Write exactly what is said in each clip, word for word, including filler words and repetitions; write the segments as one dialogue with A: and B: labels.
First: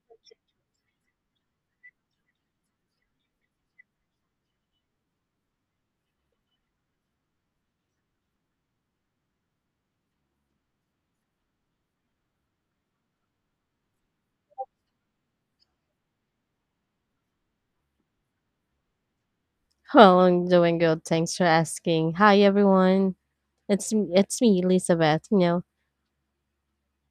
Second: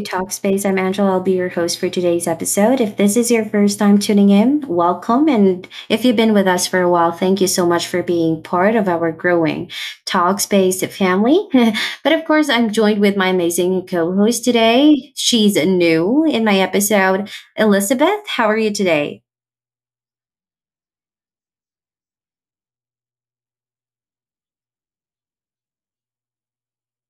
A: Talkspace. I'm Angela. I'll be your host for today's episode. If this is your first time tuning in, welcome. And if you've been with us for a while, thank you so much for being part of our growing Talkspace family. But of course, I'm joined with my amazing co host today. She's new in my episode. Elizabeth, how are you today?
B: Well, I'm doing good. Thanks for asking. Hi, everyone. It's it's me, Elizabeth. You know.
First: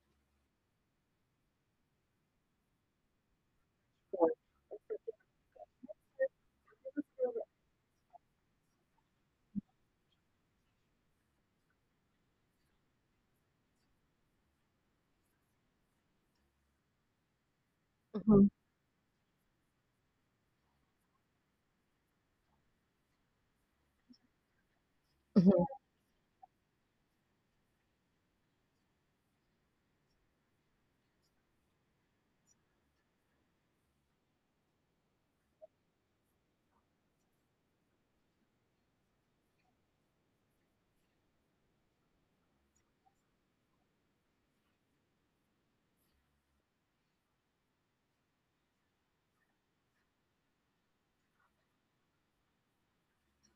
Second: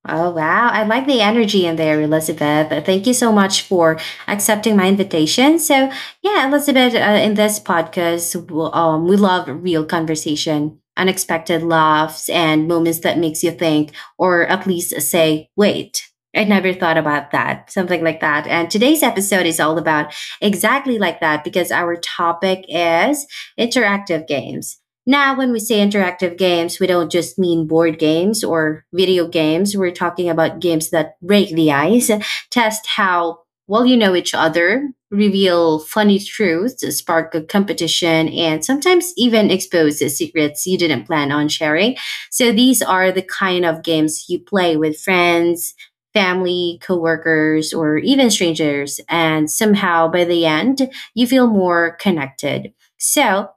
A: Oh, wow. I like the energy in there, Elizabeth. Uh, Thank you so much for accepting my invitation. So, yeah, Elizabeth, uh, in this podcast, we'll, um, we love real conversation, unexpected laughs, and moments that makes you think, or at least say, wait. I never thought about that, something like that.
B: hmm
A: And today's episode is all about exactly like that because our topic is interactive games. Now, when we
B: hmm
A: say interactive games, we don't just mean board games or video games. We're talking about games that break the ice, test how well you know each other, reveal funny truths, spark a competition, and sometimes even expose the secrets you didn't plan on sharing. So, these are the kind of games you play with friends, family, coworkers, or even strangers. And somehow by the end, you feel more connected. So,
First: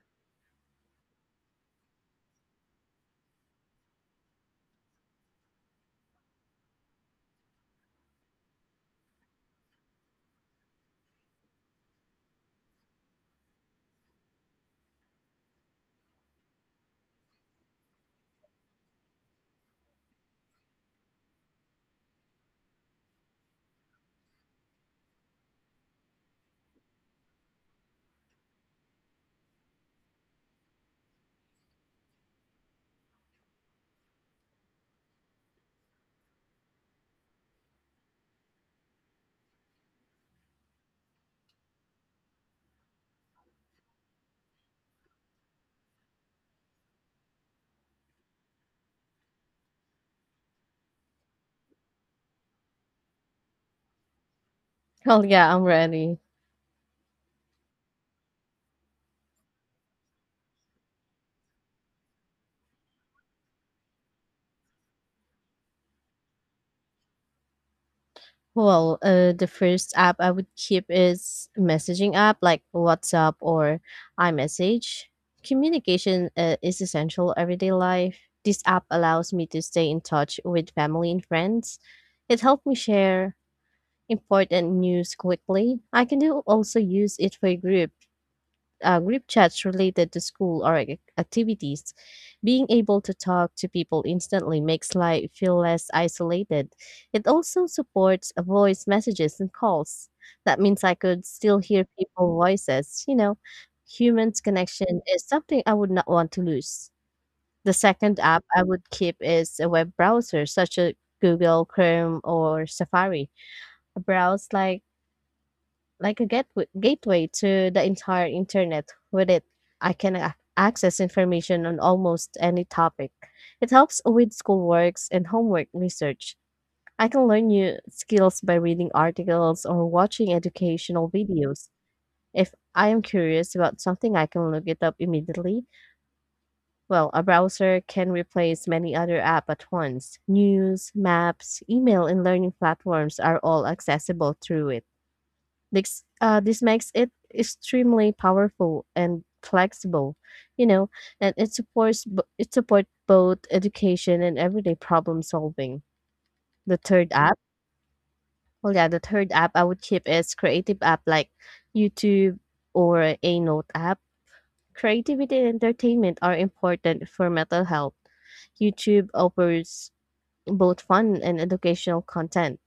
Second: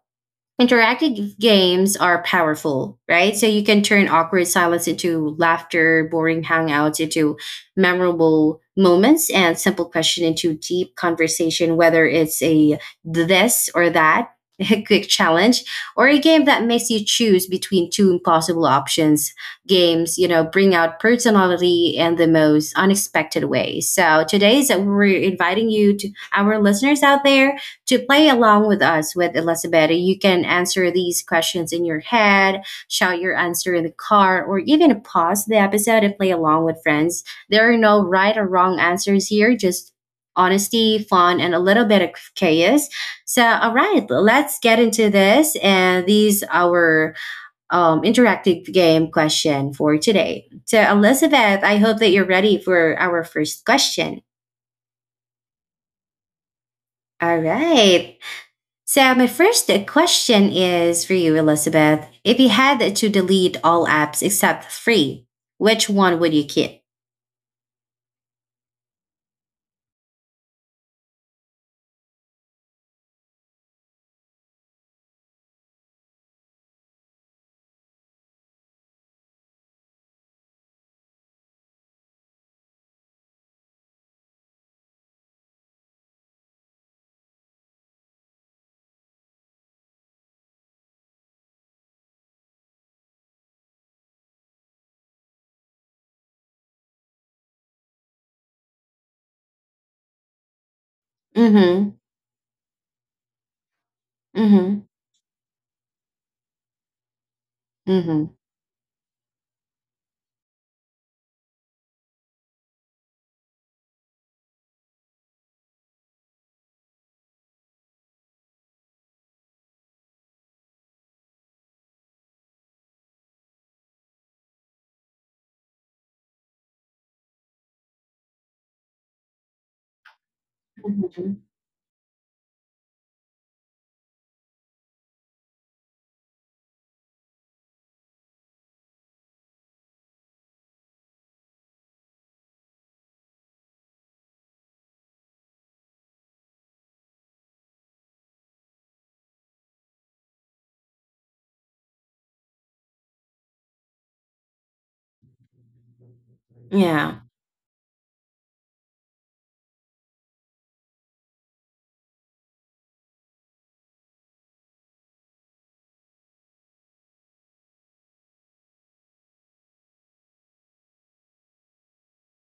A: interactive games are powerful, right? So you can turn awkward silence into laughter, boring hangouts into memorable moments, and simple question into deep conversation, whether it's a this or that, a quick challenge, or a game that makes you choose between two impossible options. Games, you know, bring out personality in the most unexpected way. So today's we're inviting you to our listeners out there to play along with us with Elizabeth, you can answer these questions in your head, shout your answer in the car, or even pause the episode and play along with friends. There are no right or wrong answers here, just honesty, fun, and a little bit of chaos. So, all right, let's get into this. And these are our um, interactive game question for today. So, Elizabeth, I hope that you're ready for our first question.
B: Well, yeah, I'm ready.
A: All right. So, my first question is for you, Elizabeth. If you had to delete all apps except three, which one would you keep?
B: Well, uh, the first app I would keep is messaging app like WhatsApp or iMessage. Communication uh, is essential everyday life. This app allows me to stay in touch with family and friends. It helped me share important news quickly. I can do also use it for group uh, group chats related to school or ac- activities. Being able to talk to people instantly makes life feel less isolated. It also supports uh, voice messages and calls. That means I could still hear
A: Mm
B: people's voices. You know, humans
A: hmm. Mm
B: connection is something I would not want to lose. The
A: hmm.
B: second
A: Mm
B: app I would keep is a web browser, such as Google Chrome or Safari. A browse like like a gateway, gateway to the entire internet. With it, I can ac- access information on almost any topic. It helps with schoolworks and homework research. I can learn new skills by reading articles or watching educational
A: hmm.
B: videos. If I am curious about something, I can look it up immediately. Well, a browser can replace many other apps at once. News, maps, email, and learning platforms are all accessible through it. This, uh, this makes it extremely powerful and flexible, you know, and it supports b- it supports both education and everyday problem solving. The third
A: Yeah.
B: app, well, yeah, the third app I would keep is creative app like YouTube or a note app. Creativity and entertainment are important for mental health. YouTube offers both fun and educational content.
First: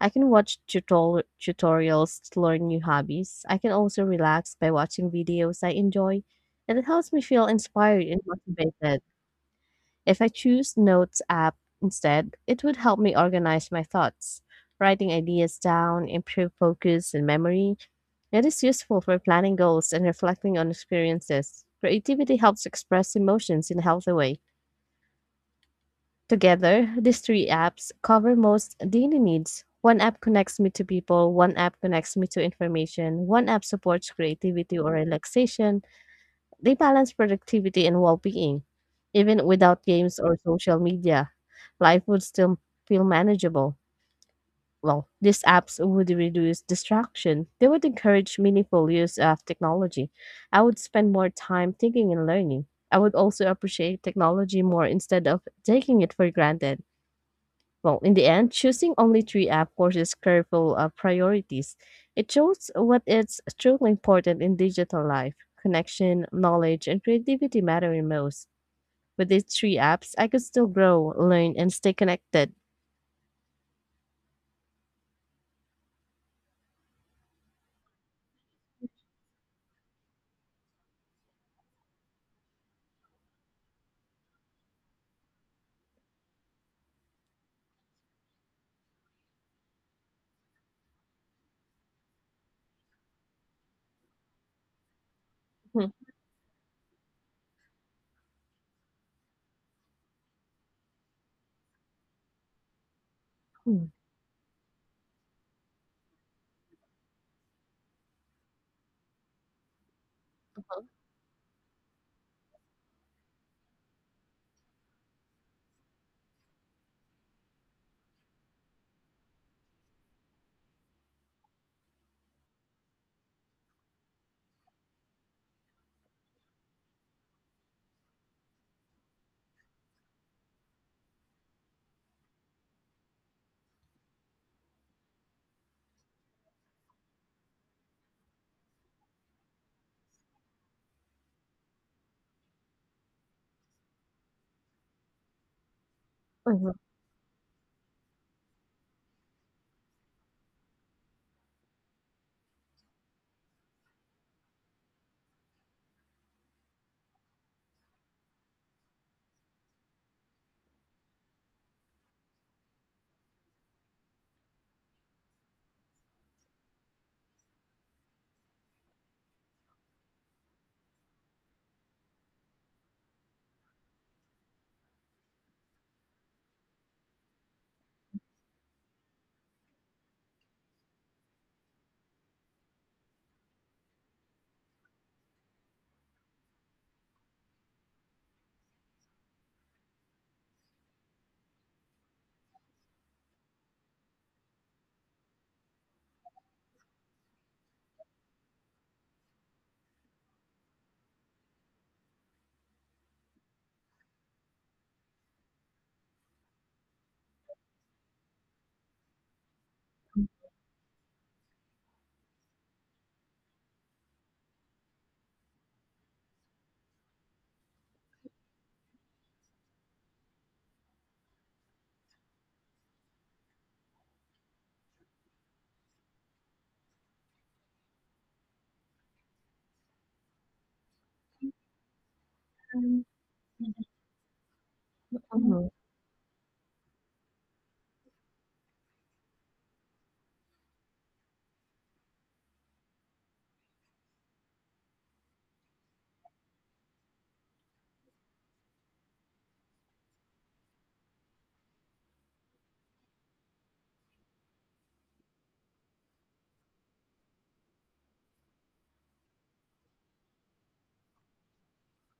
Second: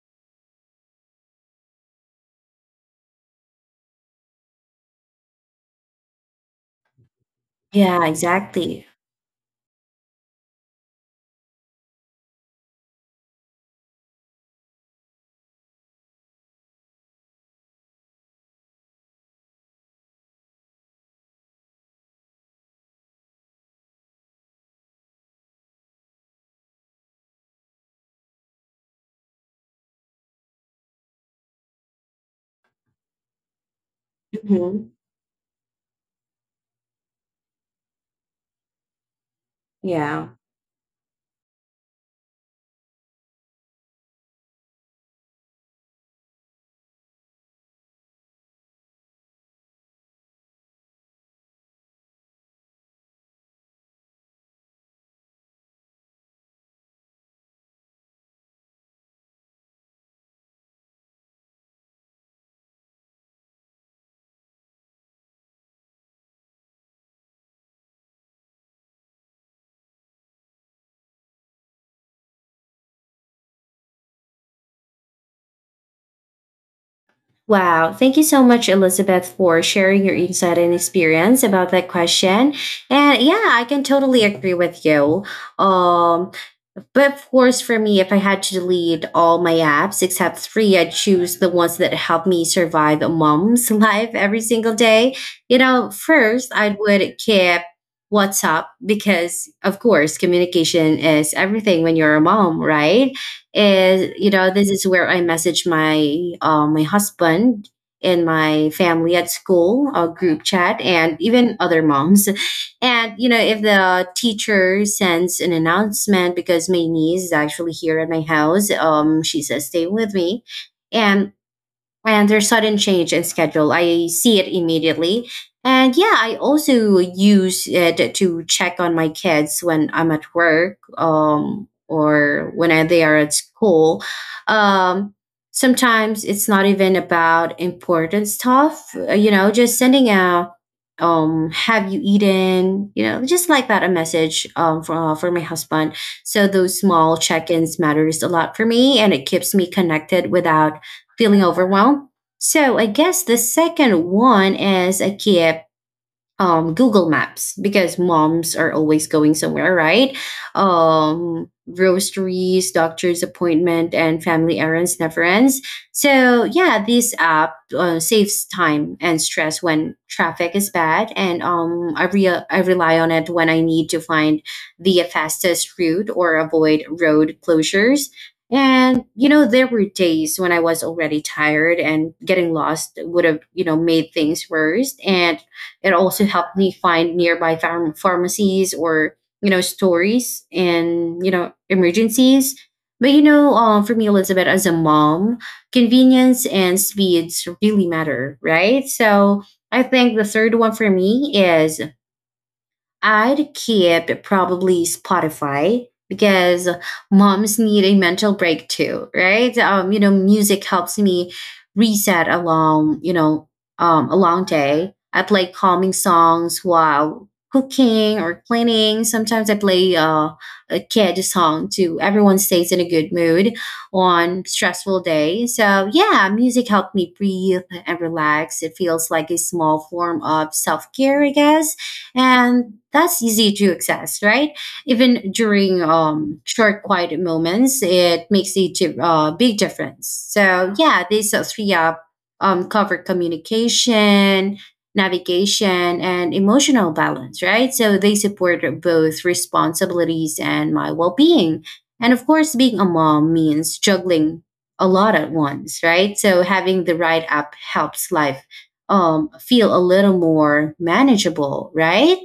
B: I can watch tutor- tutorials to learn new hobbies. I can also relax by watching videos I enjoy, and it helps me feel
A: Yeah,
B: inspired and
A: exactly.
B: motivated. If I choose Notes app instead, it would help me organize my thoughts, writing ideas down, improve focus and memory. It is useful for planning goals and reflecting on experiences. Creativity helps express emotions in a healthy way. Together, these three apps cover most daily needs. One app connects me to people, one app connects me to information, one app supports creativity
A: Hmm.
B: or relaxation. They balance productivity and well being. Even without games
A: Yeah.
B: or social media, life would still feel manageable. Well, these apps would reduce distraction. They would encourage meaningful use of technology. I would spend more time thinking and learning. I would also appreciate technology more instead of taking it for granted. Well, in the end, choosing only three app courses careful uh, priorities. It shows what is truly important in digital life. Connection, knowledge, and creativity matter the most. With these three apps, I could still grow, learn, and stay connected.
A: Wow. Thank you so much, Elizabeth, for sharing your insight and experience about that question. And yeah, I can totally agree with you. Um, But of course, for me, if I had to delete all my apps except three, I'd choose the ones that help me survive a mom's life every single day. You know,
B: Mhm.
A: first, I would keep WhatsApp because, of course, communication is everything when you're a mom, right?
B: Mhm.
A: Is, you know, this is where I message my uh, my husband and my family at school, a group chat, and even other moms. And, you know, if the teacher sends an announcement, because my niece is actually here at my house, um, she's uh, staying with me. And and their sudden change in schedule. I see it immediately. And yeah, I also use it to check on my kids when I'm at work um, or when I, they are at school. Um, sometimes it's not even about important stuff, uh, you know, just sending a um have you eaten, you know just like that, a message um for, uh, for my husband, so
B: Mhm.
A: those small check-ins matters a lot for me, and it keeps me connected without feeling overwhelmed. So I guess the second one is I keep um Google Maps because moms are always going somewhere, right? Um groceries, doctor's appointment, and family errands never ends. So, yeah, this app uh, saves time and stress when traffic is bad, and um I re- I rely on it when I need to find the fastest route or avoid road closures. And you know, there were days when I was already tired and getting lost would have, you know, made things worse, and it also helped me find nearby farm pharmacies or, you know, stories, and, you know, emergencies. But you know, um, for me, Elizabeth, as a mom, convenience and speeds really matter, right? So I think the third one for me is I'd keep probably Spotify because moms need a mental break too, right? Um, you know, music helps me reset along, you know, um, a long day. I play calming songs while cooking or cleaning. Sometimes I play uh, a kid song too. Everyone stays in a good mood on stressful day. So yeah, music helped me breathe and relax. It feels like a small form of self-care, I guess, and that's easy to access, right, even
B: Mhm.
A: during um, short quiet moments. It makes a di- uh, big difference. So yeah, these uh, three app um, cover communication, navigation, and emotional balance, right? So they support both responsibilities and my well-being, and of course, being a mom means juggling a lot at once, right? So having the right app helps life um, feel a little more manageable, right?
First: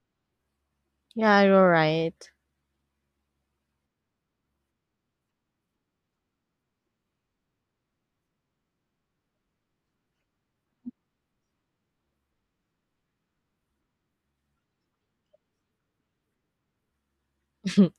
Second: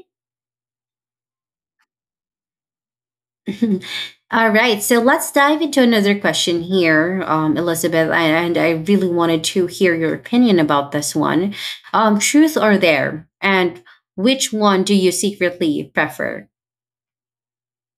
B: Yeah, you're right.
A: All right, so let's dive into another question here, um, Elizabeth, and I really wanted to hear your opinion about this one. Um, truth or dare, and which one do you secretly prefer?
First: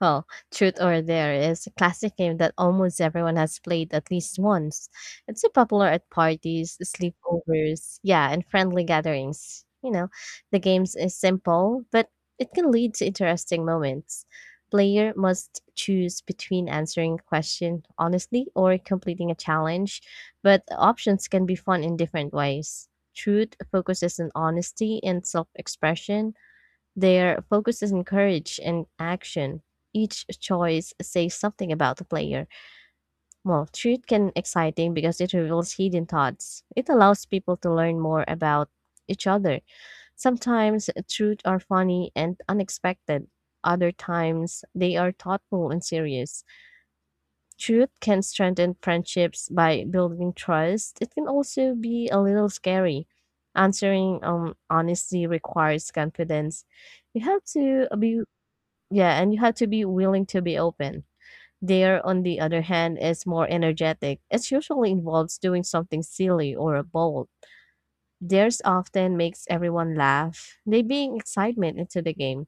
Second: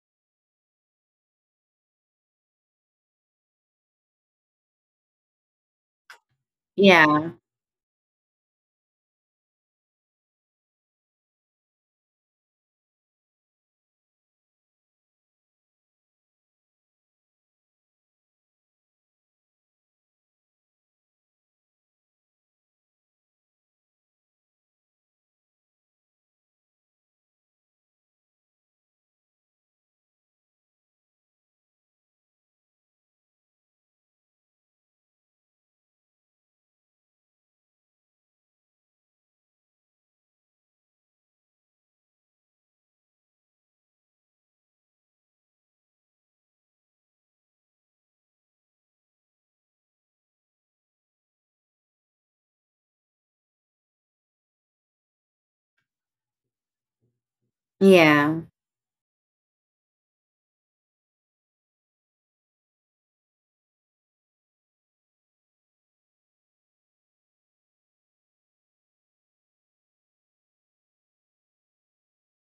B: Well, Truth or Dare is a classic game that almost everyone has played at least once. It's so popular at parties,
A: Yeah,
B: sleepovers, yeah, and friendly gatherings. You know, the game is simple, but it can lead to interesting moments. Player must choose between answering a question honestly or completing a challenge, but the options can be fun in different ways. Truth focuses on honesty and self expression, their focus is on courage and action. Each choice says something about the player. Well, truth can exciting because it reveals hidden thoughts. It allows people to learn more about each other. Sometimes truth are funny and unexpected. Other times they are thoughtful and serious. Truth can strengthen friendships by building trust. It can also be a little scary. Answering um, honestly requires confidence. You have to be
A: yeah.
B: yeah, and you have to be willing to be open. Dare, on the other hand, is more energetic. It usually involves doing something silly or bold. Dares often makes everyone laugh. They bring excitement into the game.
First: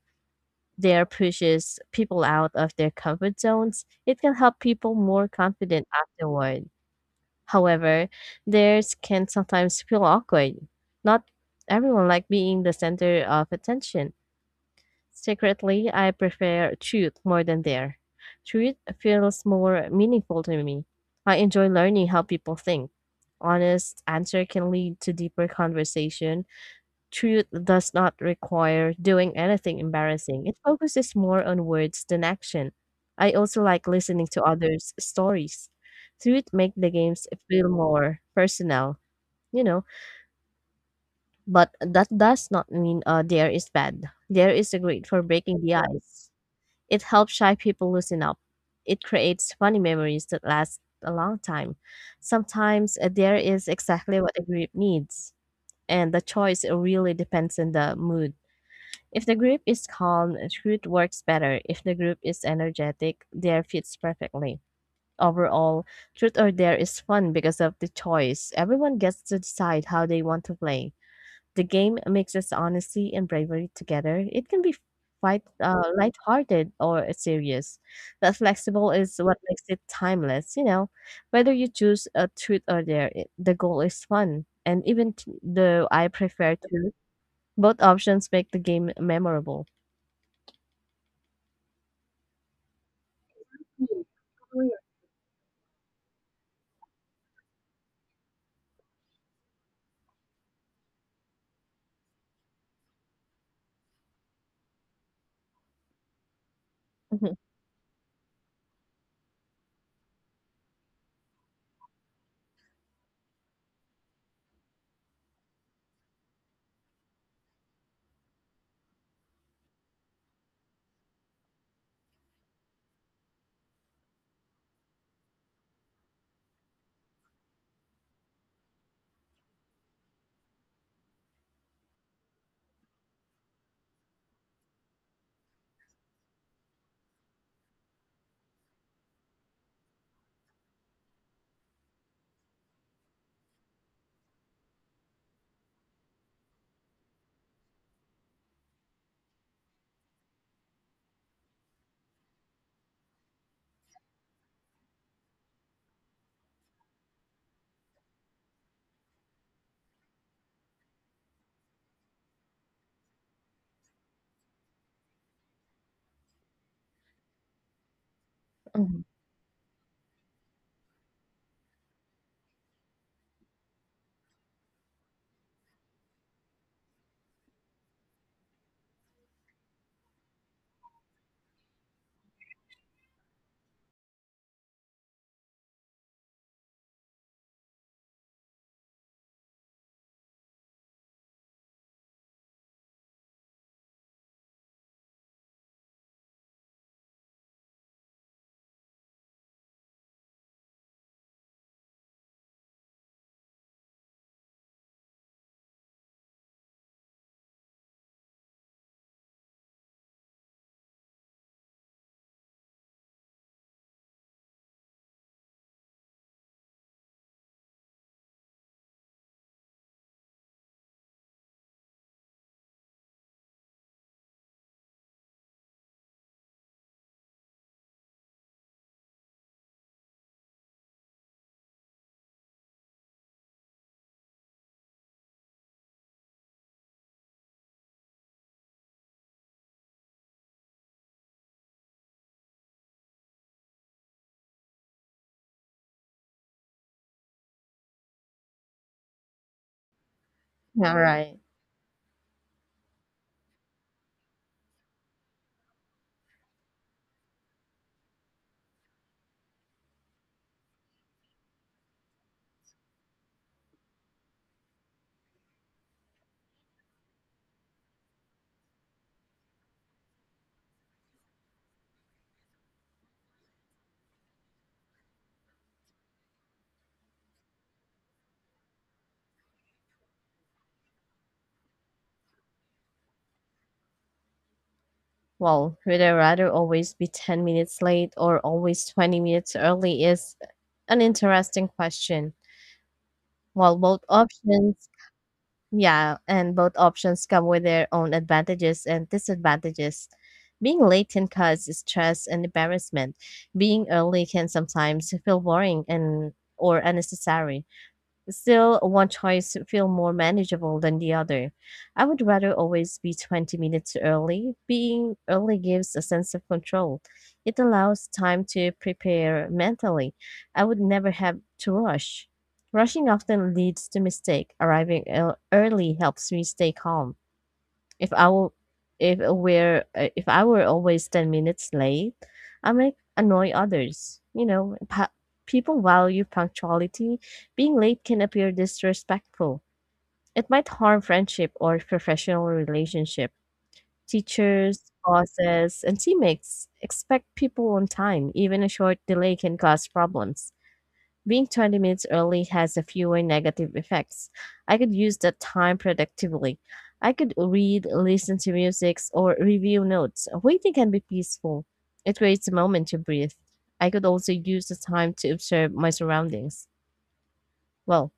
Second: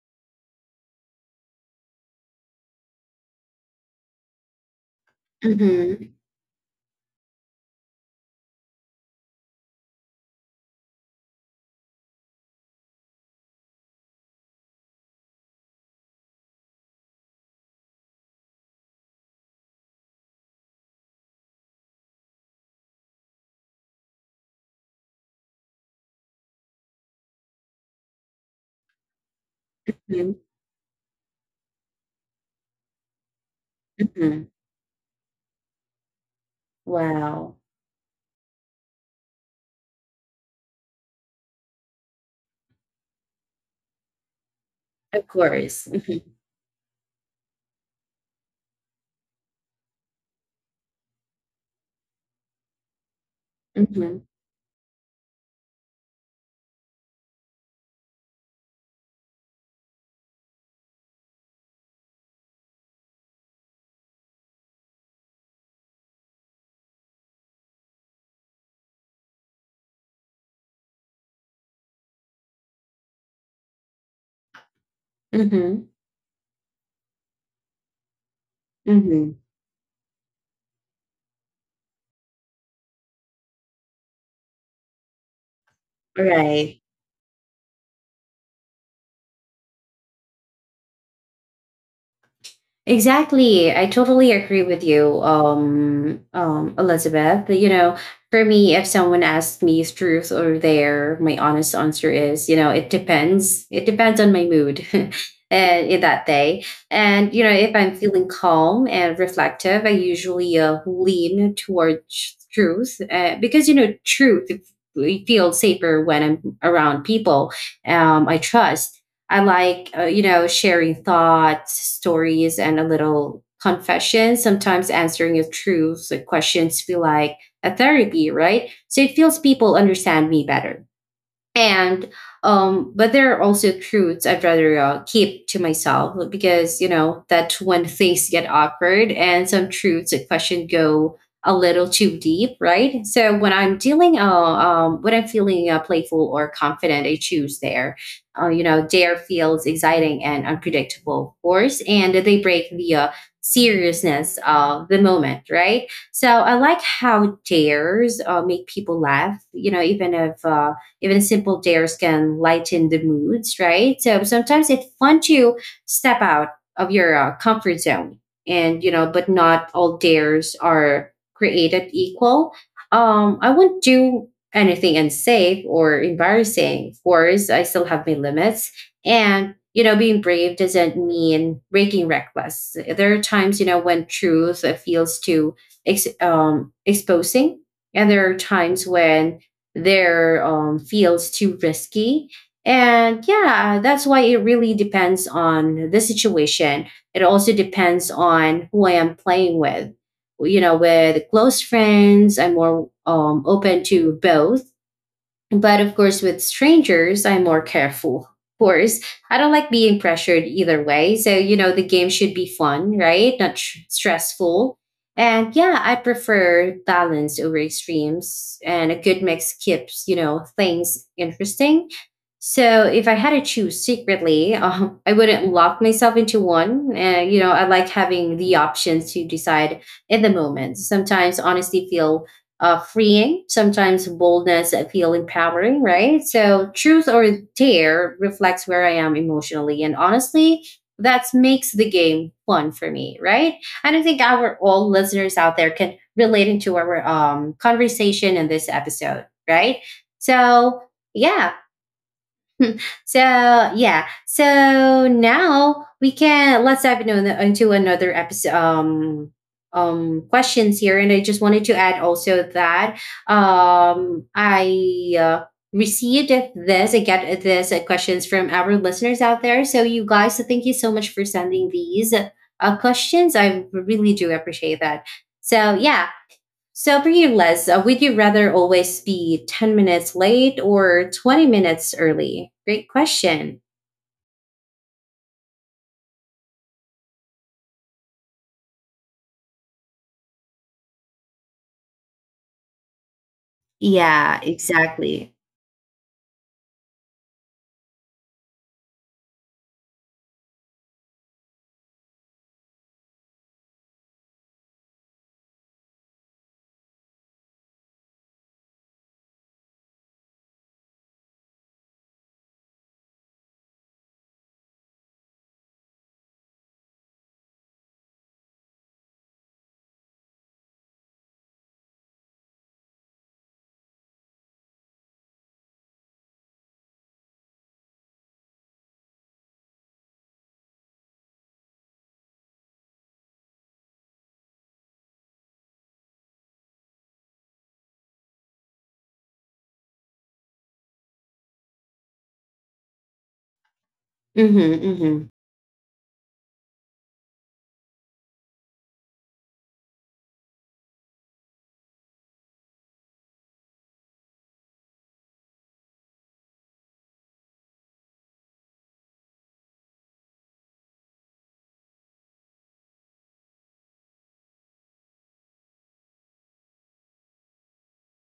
B: Dare pushes people out of their comfort zones. It can help people more confident
A: Mm-hmm.
B: afterward. However, dares can sometimes feel awkward. Not everyone like being the center of attention. Secretly, I prefer truth more than dare. Truth feels more meaningful to me. I enjoy learning how people think. Honest answer can lead to deeper conversation. Truth does not require doing anything
A: Mm-hmm.
B: embarrassing. It focuses more on words than action. I also like listening to
A: Mm-hmm.
B: others' stories. Truth make the games
A: Wow.
B: feel more personal, you know, but that does not mean uh, dare is bad. Dare is a great for
A: Of
B: breaking the
A: course. Mm-hmm.
B: ice. It helps shy people loosen up. It creates funny memories that last a long time. Sometimes a dare is
A: Mm-hmm.
B: exactly what a group needs, and the choice really depends on the mood. If the group is calm, truth works better. If the group is energetic, dare fits perfectly. Overall, truth or dare is fun because of the choice. Everyone gets to decide how they want to play. The game mixes honesty and bravery together. It can be quite uh,
A: Mm-hmm.
B: lighthearted or serious, but flexible is
A: Mm-hmm.
B: what makes it timeless. You know, whether you choose a truth or dare, it, the goal is fun. And even t- though I prefer
A: Right.
B: to, both options make the game memorable.
A: Exactly. I totally agree with you, um, um, Elizabeth. You know, for me, if someone asks me is truth or dare, my honest answer is, you know, it depends. It depends on my mood and in that day. And,
B: Mhm,
A: you know, if I'm feeling calm and reflective, I usually uh, lean towards truth, uh, because, you know, truth it feels safer when I'm around people um, I trust. I like, uh, you know, sharing thoughts, stories, and a little confession. Sometimes answering your truths, like questions, feel like a therapy, right? So it feels people understand me better, and um but there are also truths I'd rather uh, keep to myself, because you know that's when things get awkward, and some truths a question go a little too deep, right? So when i'm dealing uh, um when I'm feeling uh, playful or confident, I choose there, uh, you know, dare feels exciting and unpredictable, of course, and they break the uh, seriousness of the moment, right? So I like how dares uh, make people laugh, you know, even if uh even simple dares can lighten the moods, right? So sometimes it's fun to step out of your uh, comfort zone, and you
B: mhm.
A: know, but not all dares are created equal. Um, I won't do anything unsafe or embarrassing. Of course, I still have my limits, and you know, being brave doesn't mean breaking reckless. There are times, you know, when truth uh, feels too ex- um, exposing, and there are times when their um, feels too risky. And yeah, that's why it really depends on the situation. It also depends on who I am playing with. You know, with close friends, I'm more um, open to both. But of course, with strangers, I'm more careful. Of course, I don't like being pressured either way. So, you know, the game should be fun, right? Not tr- stressful. And yeah, I prefer balance over extremes, and a good mix keeps, you know, things interesting. So, if I had to choose secretly, um, I wouldn't lock myself into one. Uh, you know, I like having the options to decide in the moment. Sometimes honesty feel uh, freeing, sometimes boldness I feel empowering, right? So truth or dare reflects where I am emotionally. And honestly, that makes the game fun for me, right? And I think our all listeners out there can relate into our um, conversation in this episode, right? So
B: Yeah, right.
A: yeah, so yeah. So now we can let's dive into, into another episode. Um, um, questions here, and I just wanted to add also that um, I uh, received this. I get this uh, questions from our listeners out there. So you guys, so thank you so much for sending these uh, questions. I really do appreciate that. So yeah, so, for you, Les, uh, would you rather always be ten minutes late or twenty minutes early? Great question.
B: Well, would I rather always be ten minutes late or always twenty minutes early is an interesting question. While both
A: Yeah,
B: options
A: exactly.
B: Yeah, and both options come with their own advantages and disadvantages. Being late can cause stress and embarrassment. Being early can sometimes feel boring and or unnecessary. Still, one choice feels more manageable than the other. I would rather always be twenty minutes early. Being early gives a sense of control. It allows time to prepare mentally. I would never have to rush. Rushing often leads to mistake. Arriving ear- early helps me stay calm. If I w- if we're uh, if I were always ten minutes late, I might annoy others. You know, pa- people value punctuality. Being late can appear disrespectful. It might harm friendship or professional relationship. Teachers,
A: Mm-hmm,
B: bosses, and teammates expect people on time. Even a short delay can cause problems. Being twenty minutes early has a fewer negative effects. I could use that time productively. I could read, listen to music, or review notes. Waiting can be peaceful. It creates a moment to breathe. I could also use the time to observe my surroundings. Well,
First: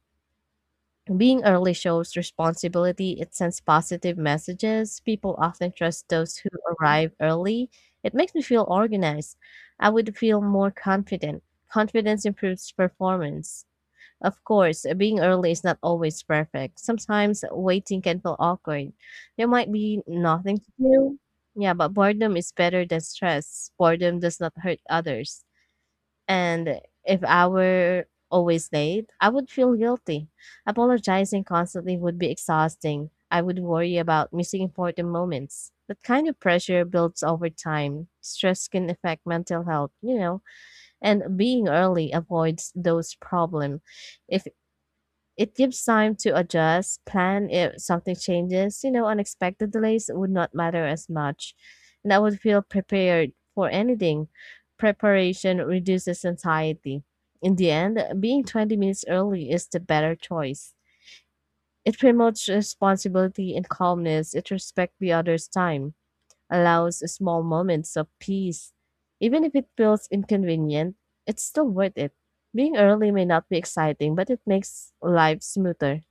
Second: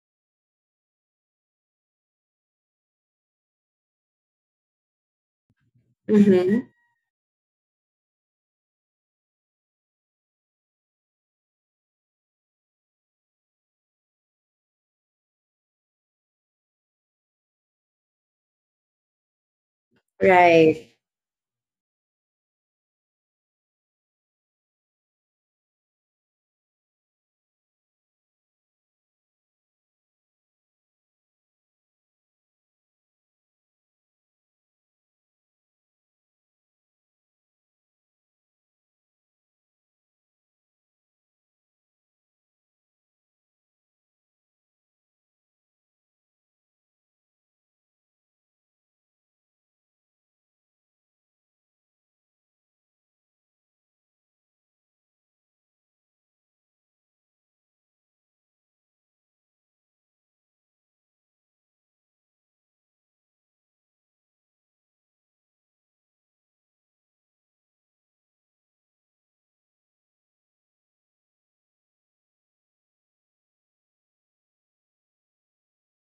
B: being early shows responsibility. It sends positive messages. People often trust
A: mm-hmm,
B: those who
A: mm-hmm.
B: arrive early. It makes me feel organized. I would feel more confident. Confidence improves performance. Of course, being early is not always perfect. Sometimes waiting can feel awkward. There might be nothing to
A: Right.
B: do. Yeah, but boredom is better than stress. Boredom does not hurt others. And if I were always late, I would feel guilty. Apologizing constantly would be exhausting. I would worry about missing important moments. That kind of pressure builds over time. Stress can affect mental health, you know, and being early avoids those problems if it gives time to adjust, plan if something changes. You know, unexpected delays would not matter as much, and I would feel prepared for anything. Preparation reduces anxiety. In the end, being twenty minutes early is the better choice. It promotes responsibility and calmness. It respects the other's time, allows small moments of peace. Even if it feels inconvenient, it's still worth it. Being early may not be exciting, but it makes life smoother.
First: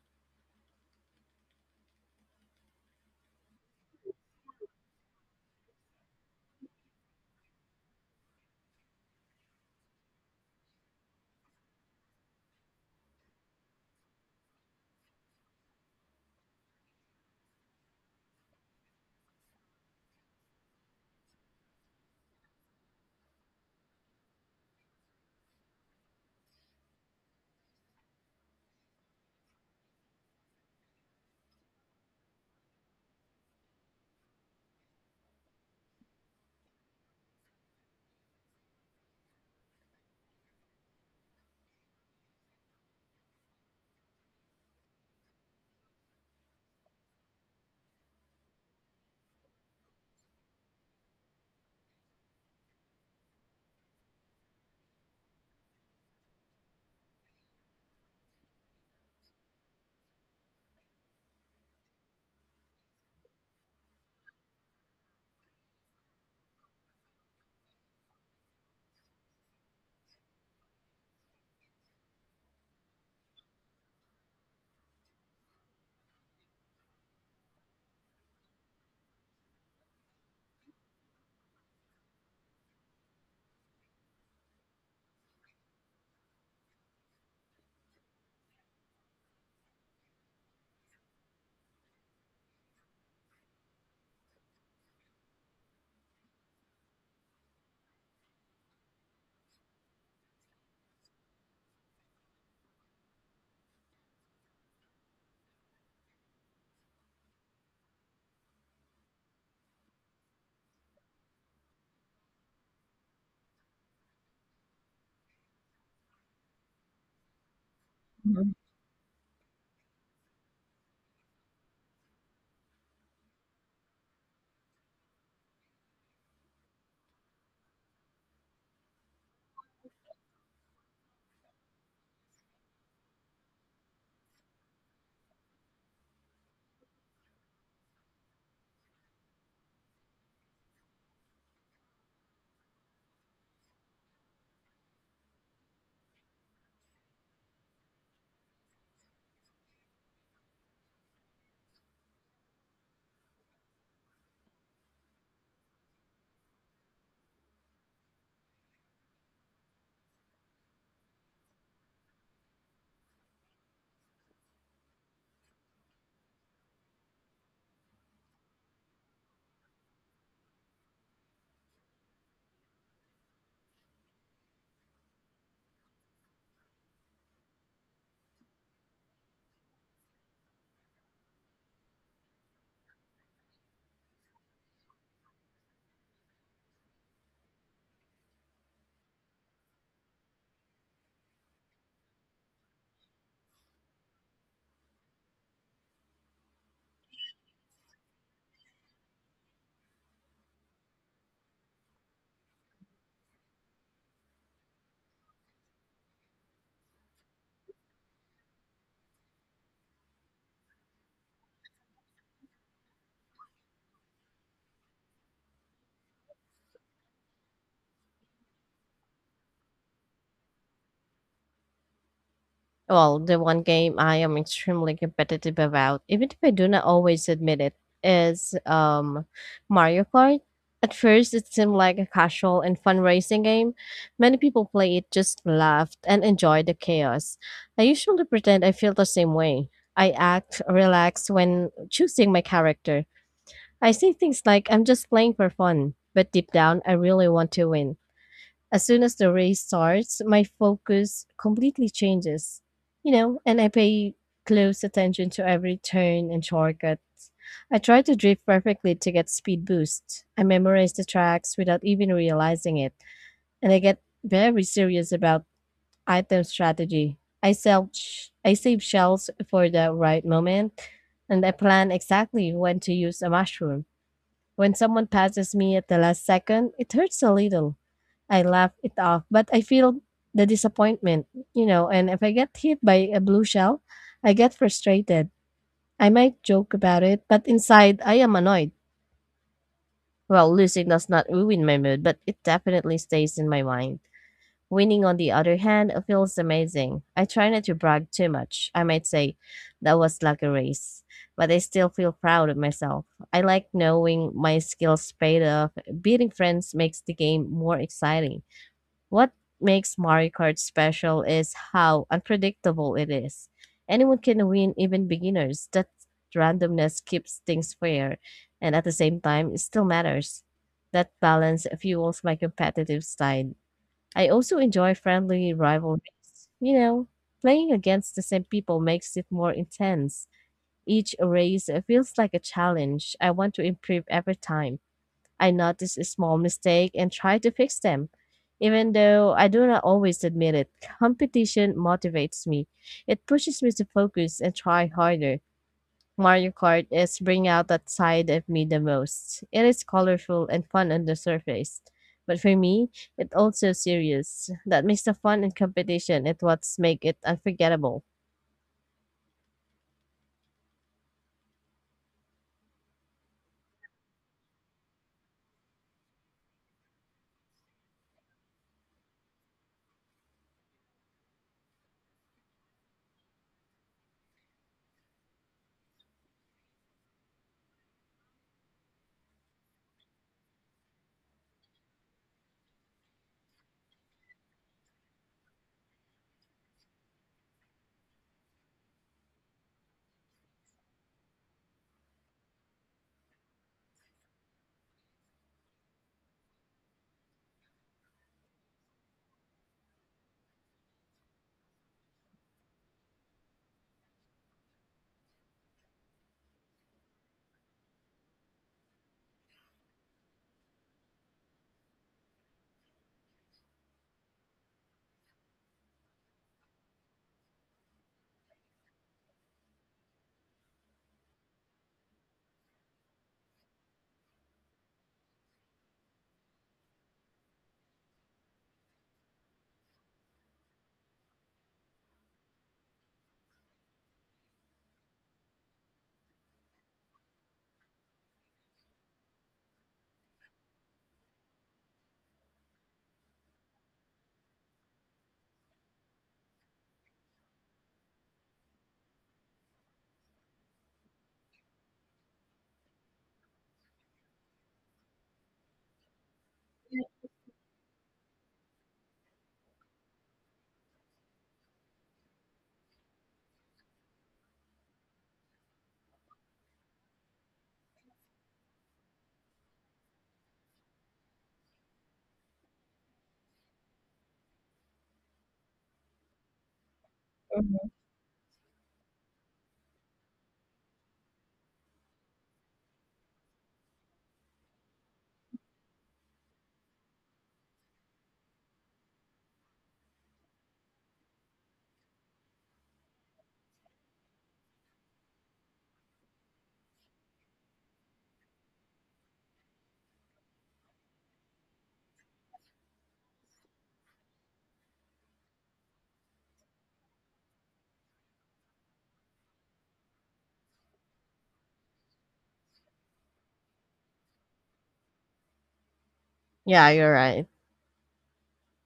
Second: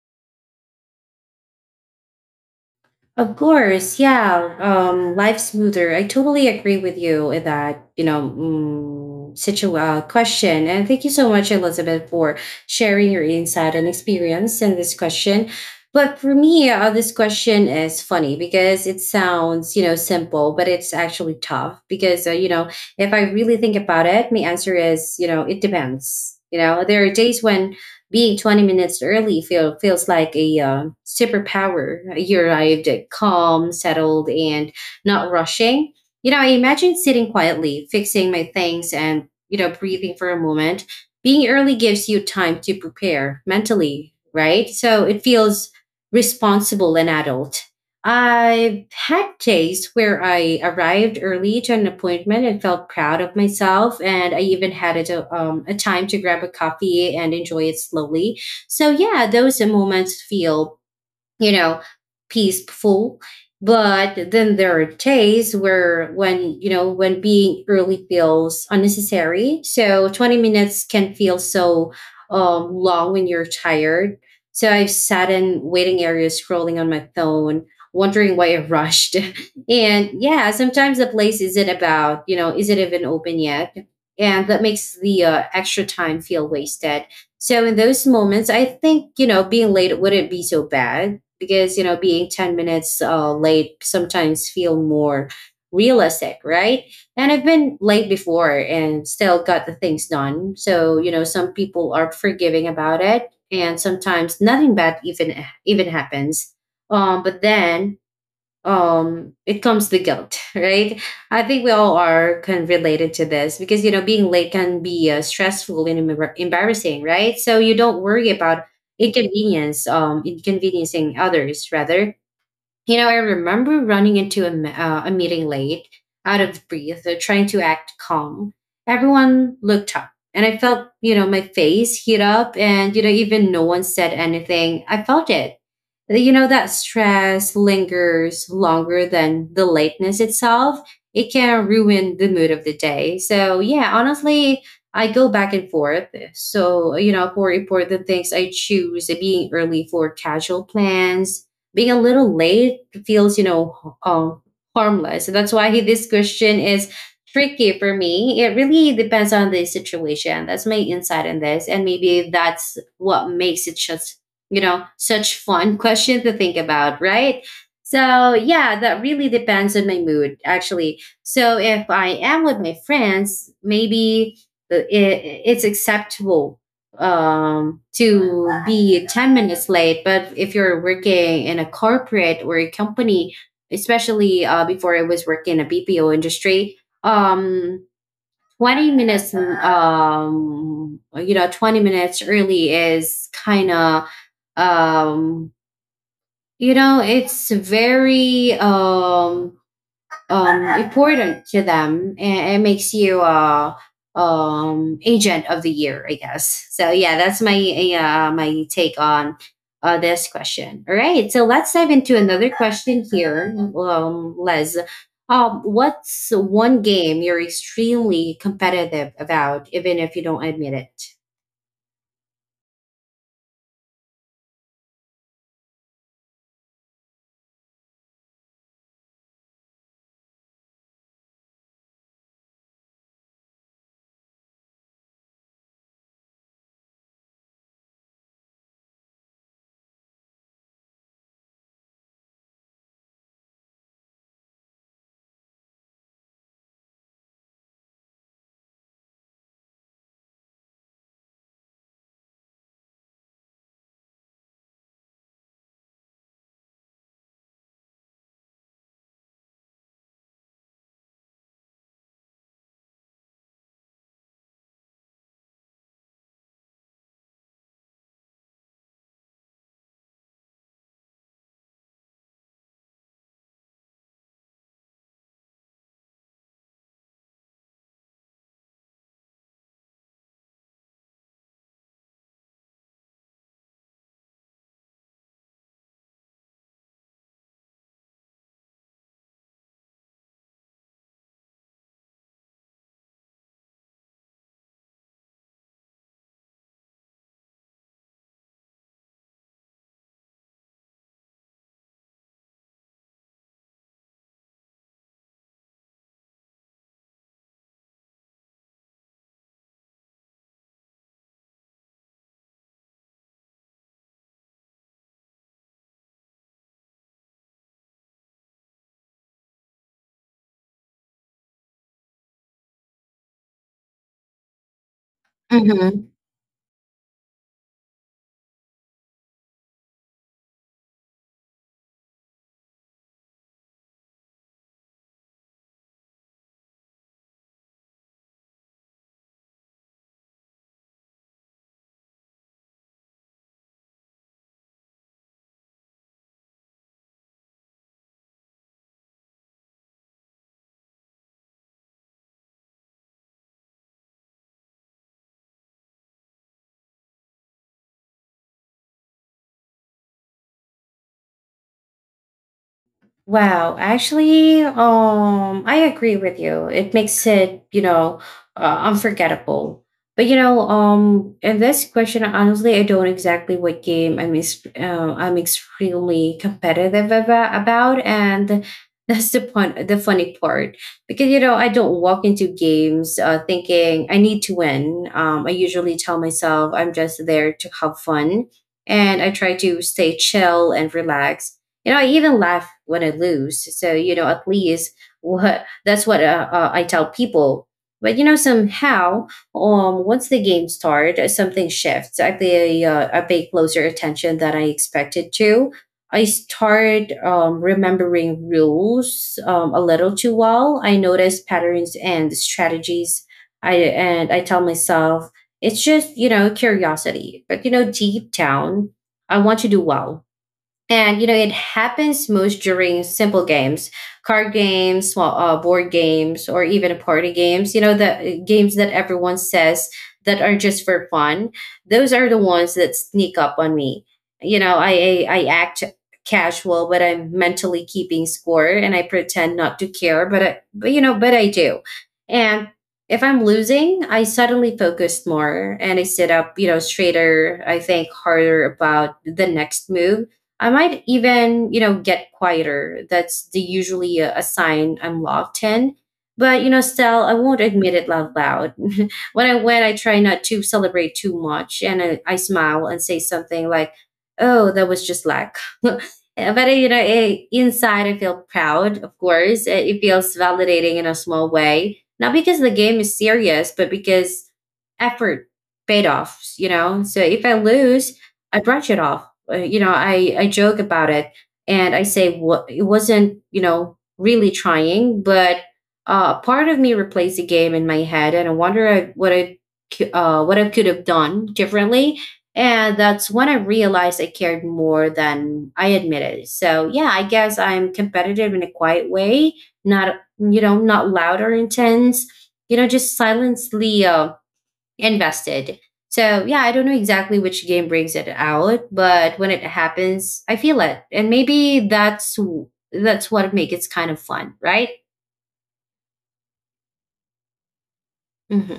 A: Of course, yeah. Um, life smoother. I totally agree with you in that, you know, mm, situ- uh, question. And thank you so much, Elizabeth, for sharing your insight and experience in this question. But for me, uh, this question is funny because it sounds, you know, simple, but it's actually tough because, uh, you know, if I really think about it, my answer is, you know, it depends. You know, there are days when being twenty minutes early feel, feels like a uh, superpower. You arrived calm, settled, and not rushing. You know, I imagine sitting quietly, fixing my things, and, you know, breathing for a moment. Being early gives you time to prepare mentally, right? So it feels responsible and adult. I've had days where I arrived early to an appointment and felt proud of myself, and I even had a, to- um, a time to grab a coffee and enjoy it slowly. So, yeah, those moments feel you know, peaceful. But then there are days where when, you know, when being early feels unnecessary. So twenty minutes can feel so um, long when you're tired. So I've sat in waiting areas scrolling on my phone, wondering why I rushed. And yeah, sometimes the place isn't about, you know, is it even open yet? And that makes the uh, extra time feel wasted. So in those moments, I think, you know, being late wouldn't be so bad, because you know being ten minutes uh, late sometimes feel more realistic, right? And I've been late before and still got the things done. So you know, some people are forgiving about it, and sometimes nothing bad even even happens. Um but then um it comes the guilt. Right? I think we all are can related to this, because you know, being late can be uh, stressful and embar- embarrassing, right? So you don't worry
B: Mhm.
A: about inconvenience um inconveniencing others rather. You know, I remember running into a, m- uh, a meeting late, out of breath, uh, trying to act calm. Everyone looked up and I felt, you know, my face heat up, and you know, even no one said anything, I felt it. You know, that stress lingers longer than the lateness itself. It can ruin the mood of the day. So yeah, honestly, I go back and forth. So you know, for important things I choose being early. For casual plans, being a little late feels, you know, um, harmless. So that's why this question is tricky for me. It really depends on the situation. That's my insight in this, and maybe that's what makes it such, you know, such fun question to think about, right? So, yeah, that really depends on my mood, actually. So, if I am with my friends, maybe the- i- it's acceptable um, to be ten minutes late. But if you're working in a corporate or a company, especially uh, before I was working in a B P O industry, um, twenty minutes, um, you know, twenty minutes early is kind of um you know, it's very um um important to them, and it makes you uh um agent of the year, I guess. So yeah, that's my uh my take on uh this question. All right, so let's dive into another question here. Um Les, um what's one game you're extremely competitive about, even if you don't admit
B: Well, the one game I am extremely competitive about, even if I do not always admit it, is um, Mario Kart. At first, it seemed like a casual and fun racing game. Many people play it just laughed and enjoyed the chaos. I usually pretend I feel the same way. I act relaxed when choosing my character. I say things like I'm just playing for fun, but deep down, I really want to win. As soon as the race starts, my focus completely changes, you know, and I pay close attention to every turn and shortcut. I try to drift perfectly to get speed boost. I memorize the tracks without even realizing it, and I get very serious about item strategy. I sell sh- I save shells for the right moment, and I plan exactly when to use a mushroom. When someone passes me at the last second, it hurts a little. I laugh it off, but I feel the disappointment, you know, and if I get hit by a blue shell, I get frustrated. I might joke about it, but inside I am annoyed. Well, losing does not ruin my mood, but it definitely stays in my mind. Winning, on the other hand, feels amazing. I try not to brag too much. I might say, that was like a race, but I still feel proud of myself. I like knowing my skills paid off. Beating friends makes the game more exciting. What makes Mario Kart special is how unpredictable it is. Anyone can win, even beginners. That randomness keeps things fair, and at the same time, it still matters. That balance fuels my competitive side. I also enjoy friendly
A: it?
B: rivalries. You know, playing against the same people makes it more intense. Each race feels like a challenge. I want to improve every time. I notice a small mistake and try to fix them. Even though I do not always admit it, competition motivates me. It pushes me to focus and try harder. Mario Kart is bring out that side of me the most. It is colorful and fun on the surface. But for me, it's also serious. That makes the fun and competition it what make it unforgettable.
A: Wow, actually, um, I agree with you. It makes it, you know, uh, unforgettable. But you know, um, in this question, honestly, I don't exactly what game I'm ex- uh, I'm extremely competitive ava- about, and that's the fun the funny part, because you know, I don't walk into games uh, thinking I need to win. Um, I usually tell myself I'm just there to have fun, and I try to stay chill and relax. You know, I even laugh when I lose. So you know, at least what that's what uh, uh, I tell people. But you know, somehow, um once the game starts, something shifts. i pay uh, I pay closer attention than I expected to. I start um, remembering rules um, a little too well. I notice patterns and strategies, I and I tell myself it's just, you know, curiosity. But you know, deep down, I want to do well. And you know, it happens most during simple games, card games, small uh, board games, or even party games. You know, the uh, games that everyone says that are just for fun. Those are the ones that sneak up on me. You know, I I, I act casual, but I'm mentally keeping score, and I pretend not to care, but I, but you know, but I do. And if I'm losing, I suddenly focus more and I sit up, you know, straighter. I think harder about the next move. I might even, you know, get quieter. That's the usually a, a sign I'm locked in. But you know, still, I won't admit it out loud. When I went, I try not to celebrate too much, and I, I smile and say something like, "Oh, that was just luck." But uh, you know, eh, inside, I feel proud. Of course, Eh, it feels validating in a small way, not because the game is serious, but because effort paid off. You know, so if I lose, I brush it off. uh, you know, I, I joke about it, and I say, what it wasn't, you know, really trying. But uh, part of me replays the game in my head and I wonder I- what I, cou- uh, what I could have done differently. And that's when I realized I cared more than I admitted. So yeah, I guess I'm competitive in a quiet way, not, you know, not loud or intense, you know, just silently, uh, invested. So yeah, I don't know exactly which game brings it out, but when it happens, I feel it, and maybe that's w- that's what makes it kind of fun, right?
B: Yeah, you're right.
A: Hmm.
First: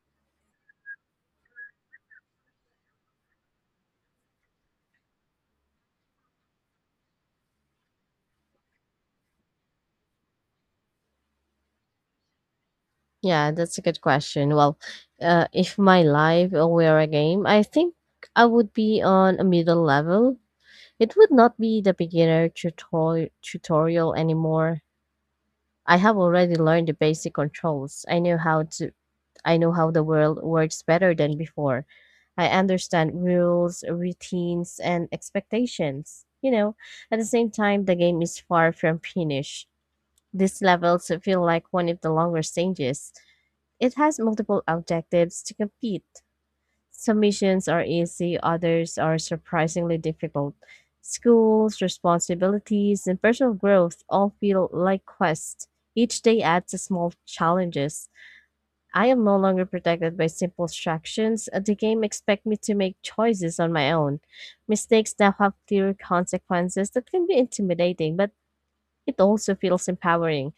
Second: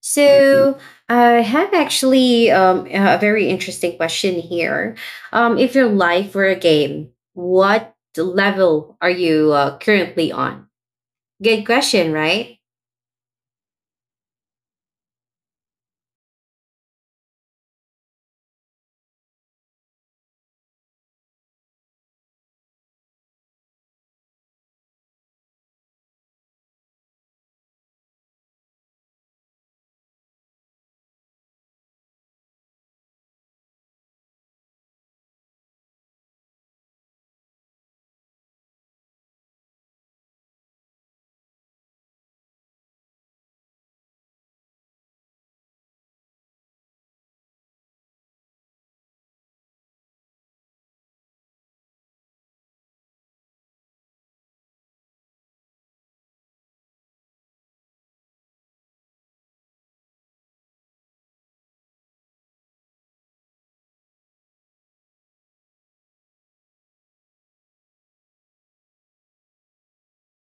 A: So I have actually um, a very interesting question here. Um, if your life were a game, what level are you uh, currently on? Good question, right?
B: Yeah, that's a good question. Well, uh, if my life were a game, I think I would be on a middle level. It would not be the beginner tutor- tutorial anymore. I have already learned the basic controls. I know how to I know how the world works better than before. I understand rules, routines, and expectations. You know, at the same time, the game is far from finished. These levels feel like one of the longer stages, it has multiple objectives to complete. Some missions are easy, others are surprisingly difficult. Schools, responsibilities, and personal growth all feel like quests. Each day adds a small challenges. I am no longer protected by simple instructions. The game expects me to make choices on my own. Mistakes now have clear consequences that can be intimidating, but it also feels empowering.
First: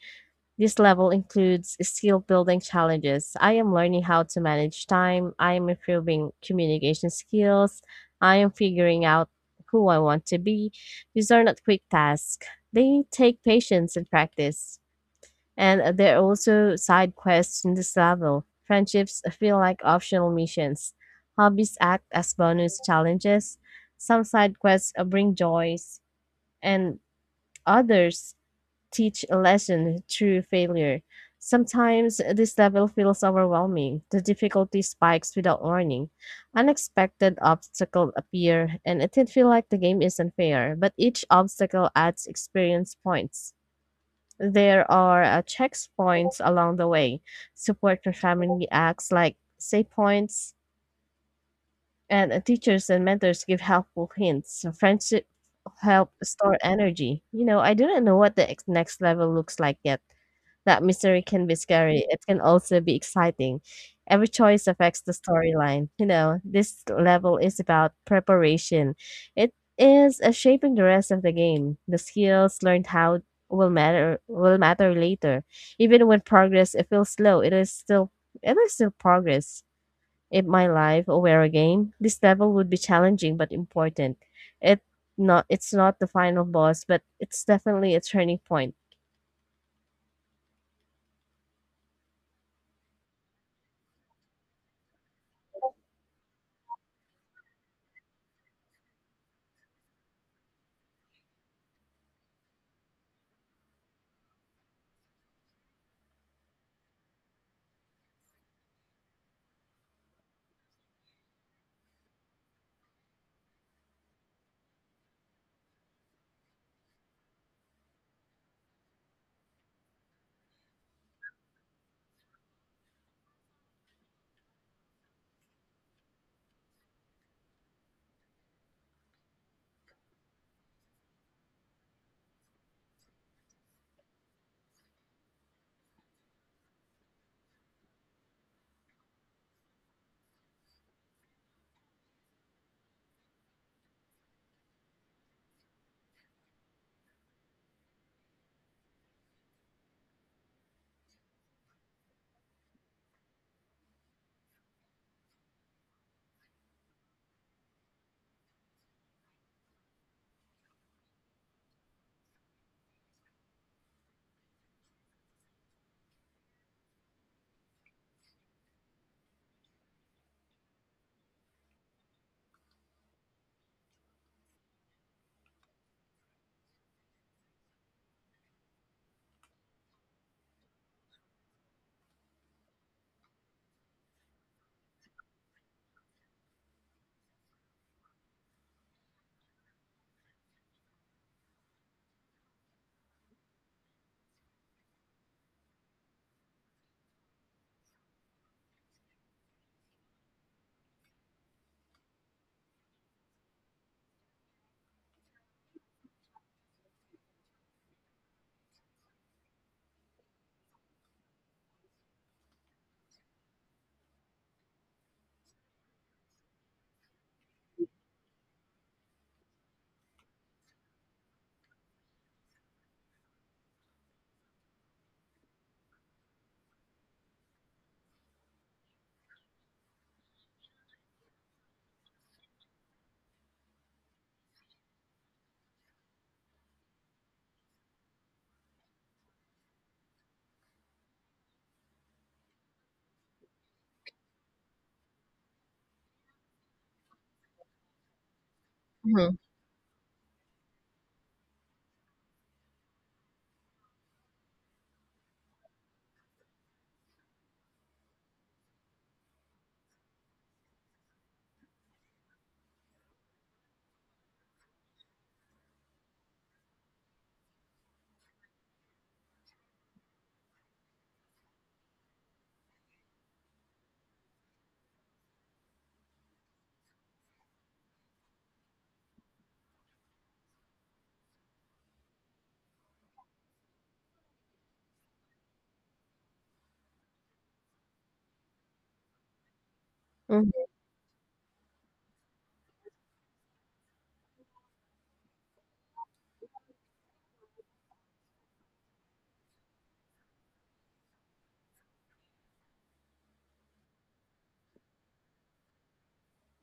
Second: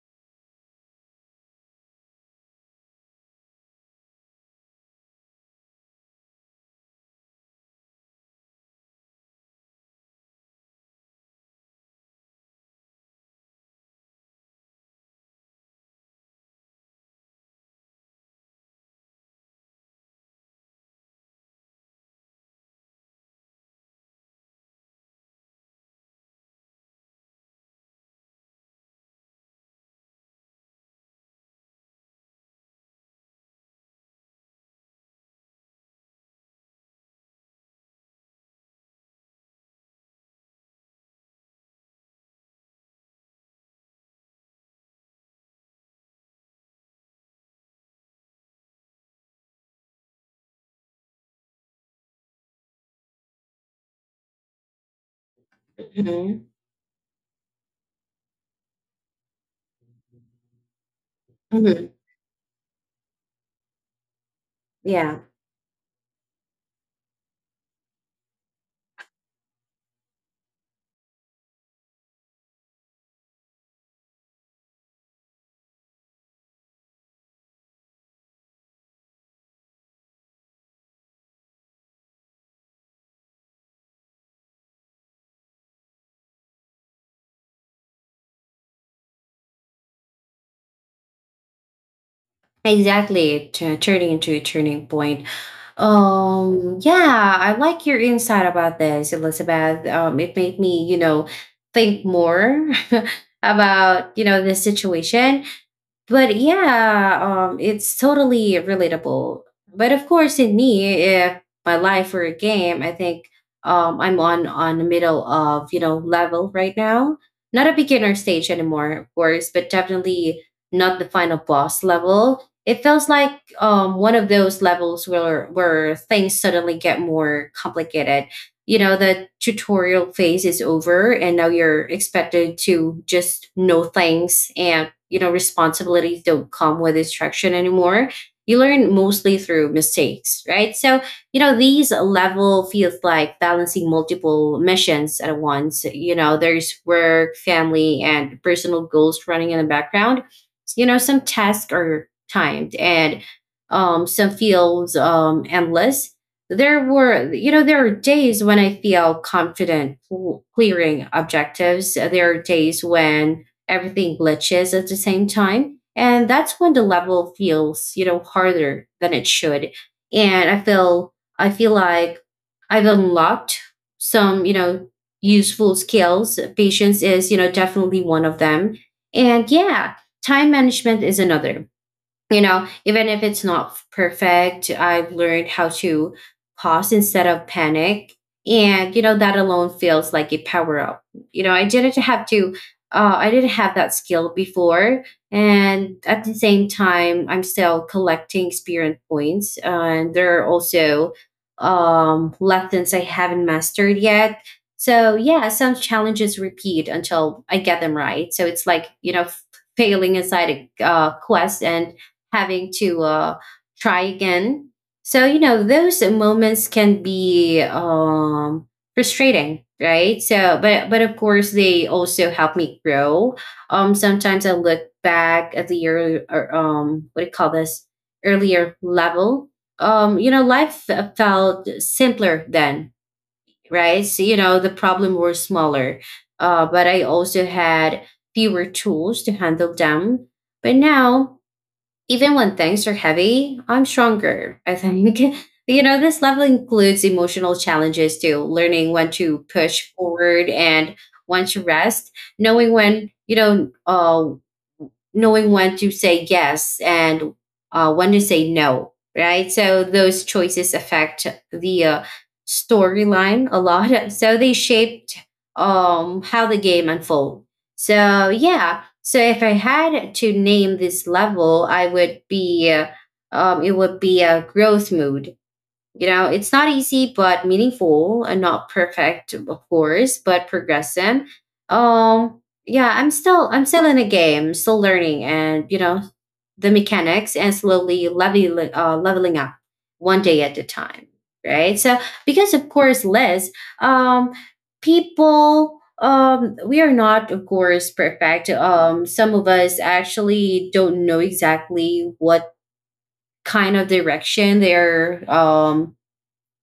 B: This level includes skill building challenges. I am learning how to manage time. I am improving communication skills. I am figuring out who I want to be. These are not quick tasks, they take patience and practice. And there are also side quests in this level. Friendships feel like optional missions. Hobbies act as bonus challenges. Some side quests uh, bring joys, and others teach a lesson through failure. Sometimes this level feels overwhelming. The difficulty spikes without warning. Unexpected obstacles appear, and it did feel like the game is unfair, but each obstacle adds experience points. There are uh, checkpoints along the way. Support for family acts like save points, and uh, teachers and mentors give helpful hints. So friendship help
A: Hmm.
B: store energy. You know, I do not know what the ex- next level looks like yet, that mystery can be
A: Hmm.
B: scary. It can also be exciting. Every choice affects the
A: Yeah.
B: storyline. You know, this level is about preparation. It is uh, shaping the rest of the game. The skills learned how will matter will matter later. Even when progress it feels slow, it is still it is still progress. If my life were a game, this level would be challenging but important. It not it's not the final boss, but it's definitely a turning point.
A: Exactly, tu- turning into a turning point. Um, yeah, I like your insight about this, Elizabeth. Um, it made me, you know, think more about, you know, this situation. But yeah, um, it's totally relatable. But of course, in me, if my life were a game, I think um, I'm on on the middle of, you know, level right now. Not a beginner stage anymore, of course, but definitely not the final boss level. It feels like um, one of those levels where where things suddenly get more complicated. You know, the tutorial phase is over, and now you're expected to just know things. And you know, responsibilities don't come with instruction anymore. You learn mostly through mistakes, right? So you know, these level feels like balancing multiple missions at once. You know, there's work, family, and personal goals running in the background. You know, some tasks are timed, and um, some feels um, endless. There were, you know, there are days when I feel confident w- clearing objectives. There are days when everything glitches at the same time. And that's when the level feels, you know, harder than it should. And I feel I feel like I've unlocked some, you know, useful skills. Patience is, you know, definitely one of them. And yeah, time management is another. You know, even if it's not perfect, I've learned how to pause instead of panic. And, you know, that alone feels like a power up. You know, I didn't have to, uh, I didn't have that skill before. And at the same time, I'm still collecting experience points. Uh, and there are also um, lessons I haven't mastered yet. So, yeah, some challenges repeat until I get them right. So it's like, you know, f- failing inside a uh, quest and having to uh, try again. So, you know, those moments can be um, frustrating, right? So, but, but of course, they also help me grow. Um, sometimes I look back at the early, or, um, what do you call this, earlier level. Um, you know, life felt simpler then, right? So, you know, the problem were smaller, uh, but I also had fewer tools to handle them. But now, even when things are heavy, I'm stronger. I think, you know, this level includes emotional challenges too, learning when to push forward and when to rest, knowing when, you know, uh, knowing when to say yes and uh, when to say no, right? So those choices affect the uh, storyline a lot. So they shaped um, how the game unfolds. So yeah, so if I had to name this level, I would be uh, um, it would be a growth mood. You know, it's not easy, but meaningful, and not perfect, of course, but progressive. Um, yeah, I'm still I'm still in a game, still learning, and you know the mechanics, and slowly leveling uh, leveling up one day at
B: Mm-hmm.
A: a time. Right. So, because of course, Liz, um, people, um we are not of course perfect. Um some of us actually don't know exactly what kind of direction they're um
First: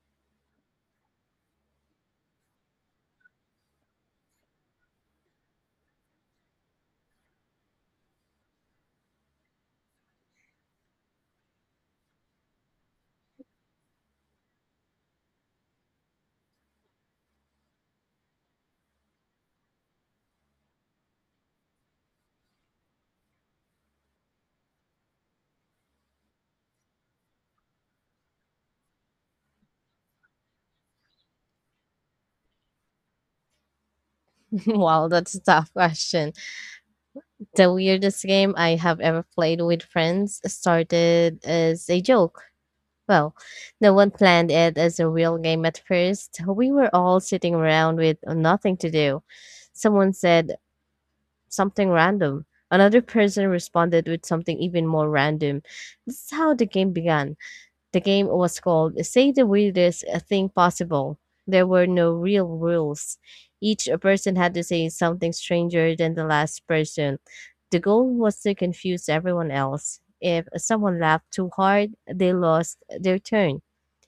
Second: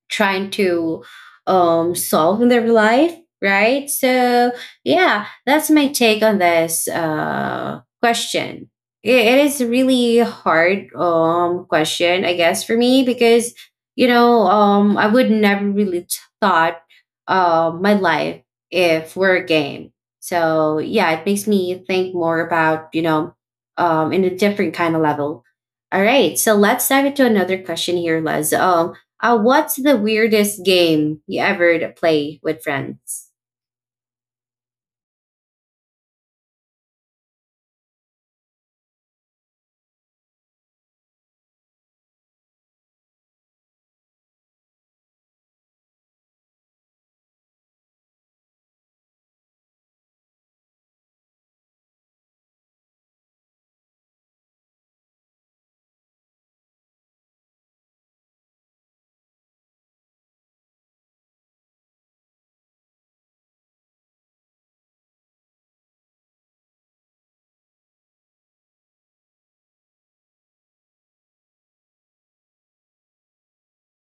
A: trying to um, solve in their life, right? So, yeah, that's my take on this uh, question. It, it is a really hard um, question, I guess, for me, because, you know, um, I would never really t- thought uh, my life if we're a game. So, yeah, it makes me think more about, you know, um, in a different kind of level. All right, so let's dive into another question here, Les. Um, uh, what's the weirdest game you ever d- play with friends?
B: Wow, that's a tough question. The weirdest game I have ever played with friends started as a joke. Well, no one planned it as a real game at first. We were all sitting around with nothing to do. Someone said something random. Another person responded with something even more random. This is how the game began. The game was called Say the Weirdest uh, Thing Possible. There were no real rules. Each person had to say something stranger than the last person. The goal was to confuse everyone else. If someone laughed too hard, they lost their turn.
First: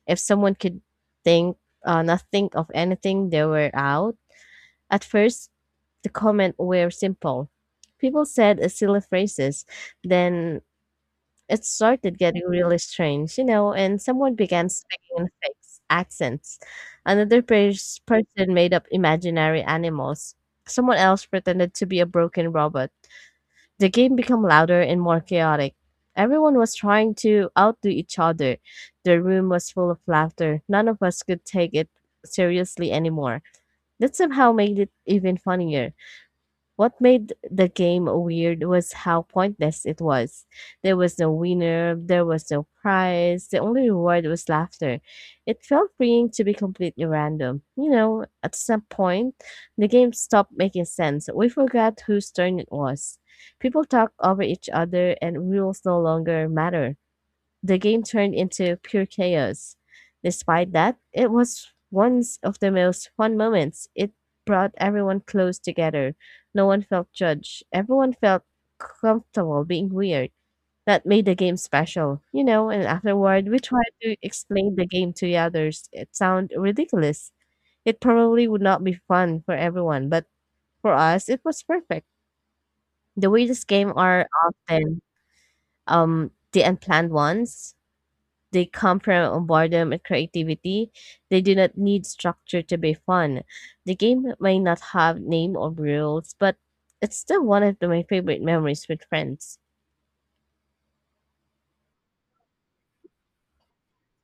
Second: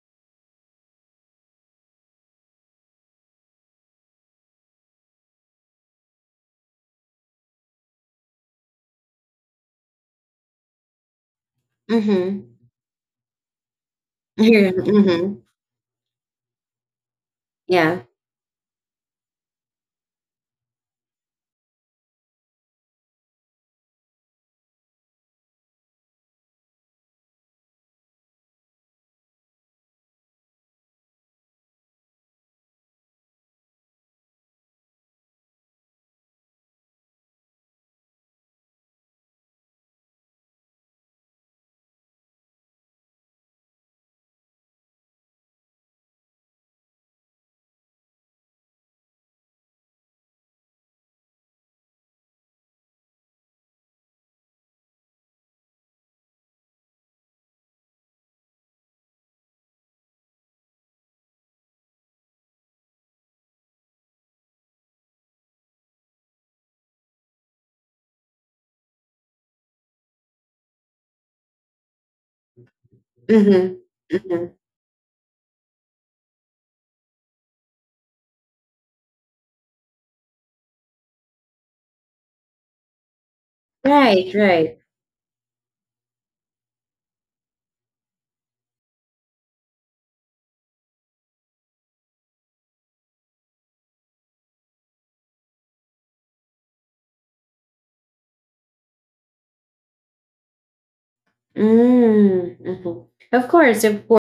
B: If someone could think uh, not think of anything, they were out. At first, the comments were simple. People said uh, silly phrases, then it started getting
A: Mm-hmm.
B: really strange, you know, and someone began
A: Yeah.
B: speaking in
A: Mm-hmm.
B: fake accents. Another pers-
A: Yeah.
B: person made up imaginary animals. Someone else pretended to be a broken robot. The game became louder and more chaotic. Everyone was trying to outdo each other. The room was full of laughter. None of us could take it seriously anymore. That somehow made it even funnier. What made the game weird was how pointless it was. There was no winner, there was no prize, the only reward was laughter. It felt freeing to be completely random. You know, at some point, the game stopped making sense. We forgot whose turn it was. People talked over each other, and rules no longer matter, the game turned into pure chaos. Despite that, it was one of the most fun moments. It brought everyone close together. No one felt judged. Everyone felt comfortable being weird. That made the game special, you know. And afterward, we
A: Mm-hmm.
B: tried to
A: Hmm.
B: explain the game to the others. It sounded ridiculous. It probably would not be fun for everyone, but for us, it was perfect. The weirdest game are
A: Right. Right.
B: often um the unplanned ones, they come from boredom and creativity. They do not need structure to be fun. The game may not have name or rules, but it's still one of the- my favorite memories with friends.
A: Mm-hmm. Of course. Of course.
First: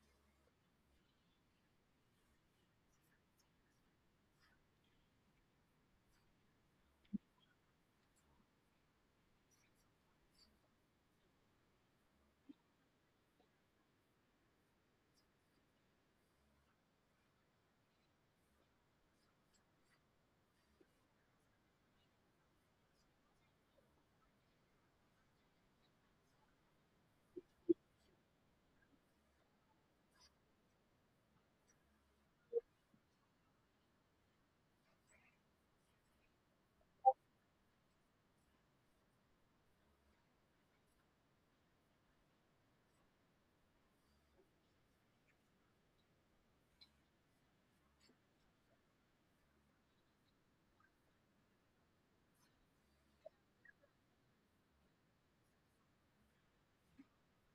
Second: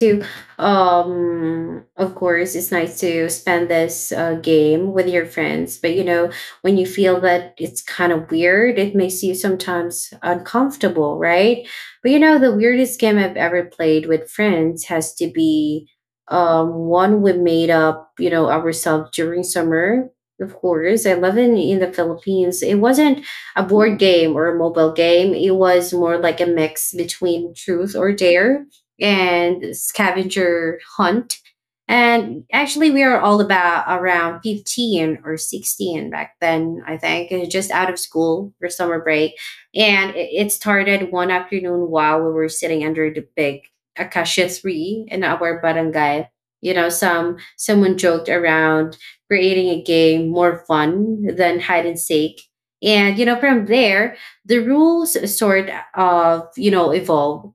A: To um Of course it's nice to spend this uh, game with your friends, but you know, when you feel that it's kind of weird, it makes you sometimes uncomfortable, right? But you know, the weirdest game I've ever played with friends has to be um one we made up, you know, ourselves during summer. Of course, I live in in the Philippines. It wasn't a board game or a mobile game. It was more like a mix between truth or dare and scavenger hunt. And actually, we are all about around fifteen or sixteen back then, I think, uh, just out of school for summer break. And it, it started one afternoon while we were sitting under the big acacia tree in our barangay. You know, some someone joked around creating a game more fun than hide and seek. And you know, from there, the rules sort of, you know, evolved.